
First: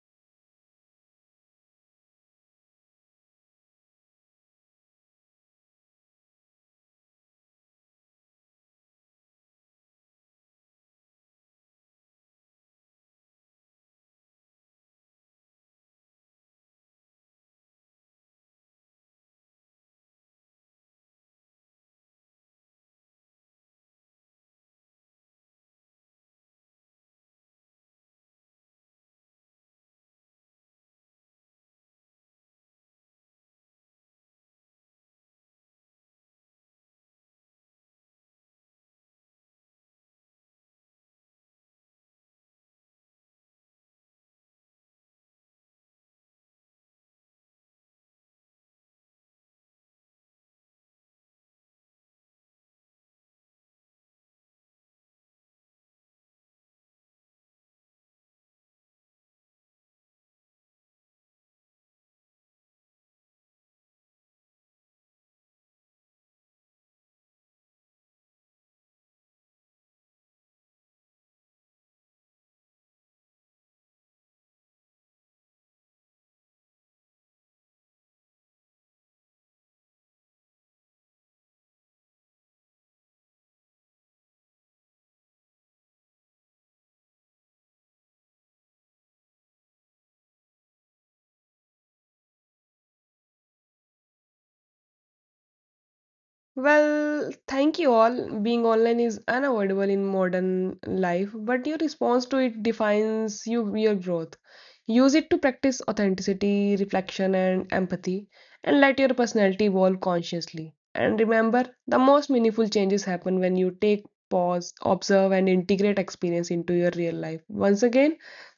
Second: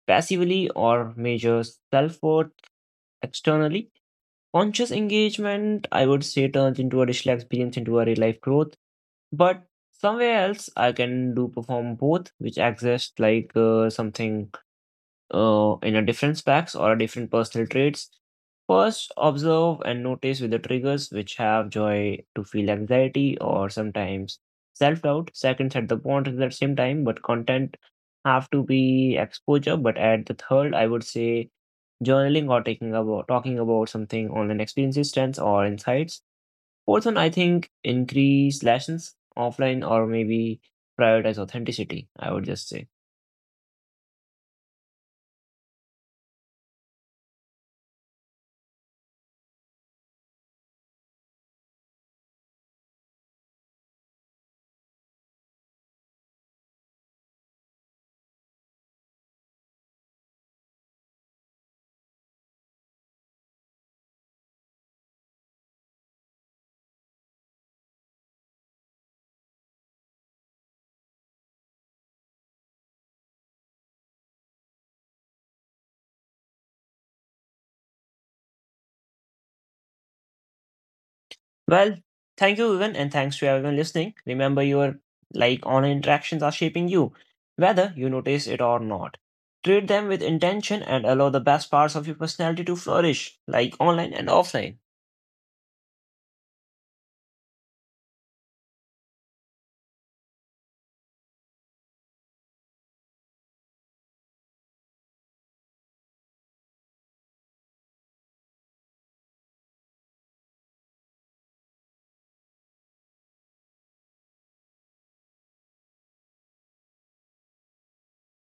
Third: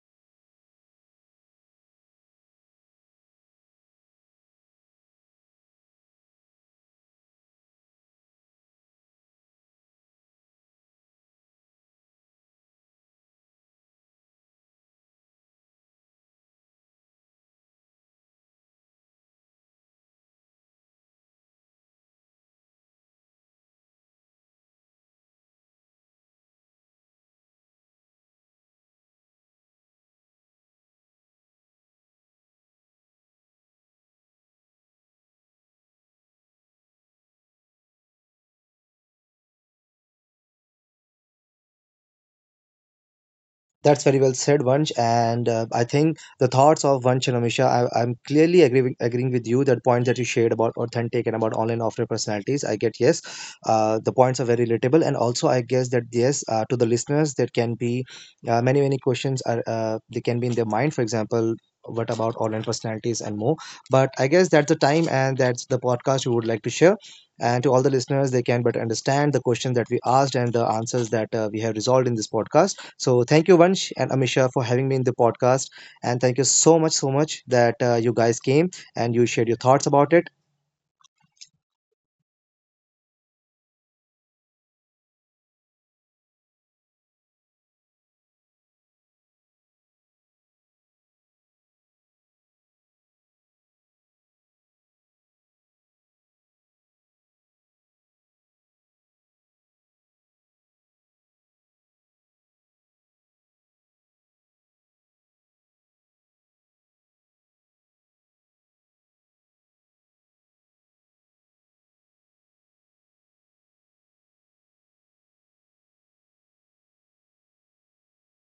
passively or measure self-worth externally. Conscious engagement, I would say, turns into a digital experience into a real-life growth. But somewhere else, I can do perform both, which exists like something in a different specs or a different personal traits. First, observe and notice with the triggers which have joy to feel anxiety or sometimes self doubt. Second, set the boundaries at the same time, but content have to be exposure. But at the third, I would say journaling or taking about talking about something online experiences, trends, or insights. Fourth one, I think increase lessons offline or maybe prioritize authenticity. I would just say. That's very well said, Vansh. And I think the thoughts of Vansh and Amisha, I'm clearly agreeing with you. That points that you shared about authentic and about online offline personalities, I get yes. The points are very relatable, and also I guess that yes, to the listeners, there can be many many questions are they can be in their mind. For example, what about online personalities and more. But I guess that's the time and that's the podcast we would like to share. And to all the listeners, they can better understand the question that we asked and the answers that we have resolved in this podcast. So thank you, Vansh and Amisha, for having me in the podcast. And thank you so much, so much that you guys came and you shared your thoughts about it. Well, thank you, Evan, and thanks to everyone listening. Remember, your like online interactions are shaping you, whether you notice it or not. Treat them with intention and allow the best parts of your personality to flourish, like online and offline. Well, thank you all. Being online is unavoidable in modern life, but your response to it defines you, your growth. Use it to practice authenticity, reflection, and empathy, and let your personality evolve consciously. And remember, the most meaningful changes happen when you take pause, observe, and integrate experience into your real life. Once again,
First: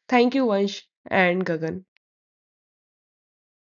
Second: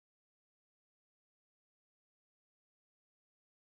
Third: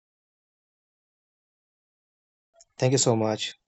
thank you, Vansh and Gagan. Thank you so much.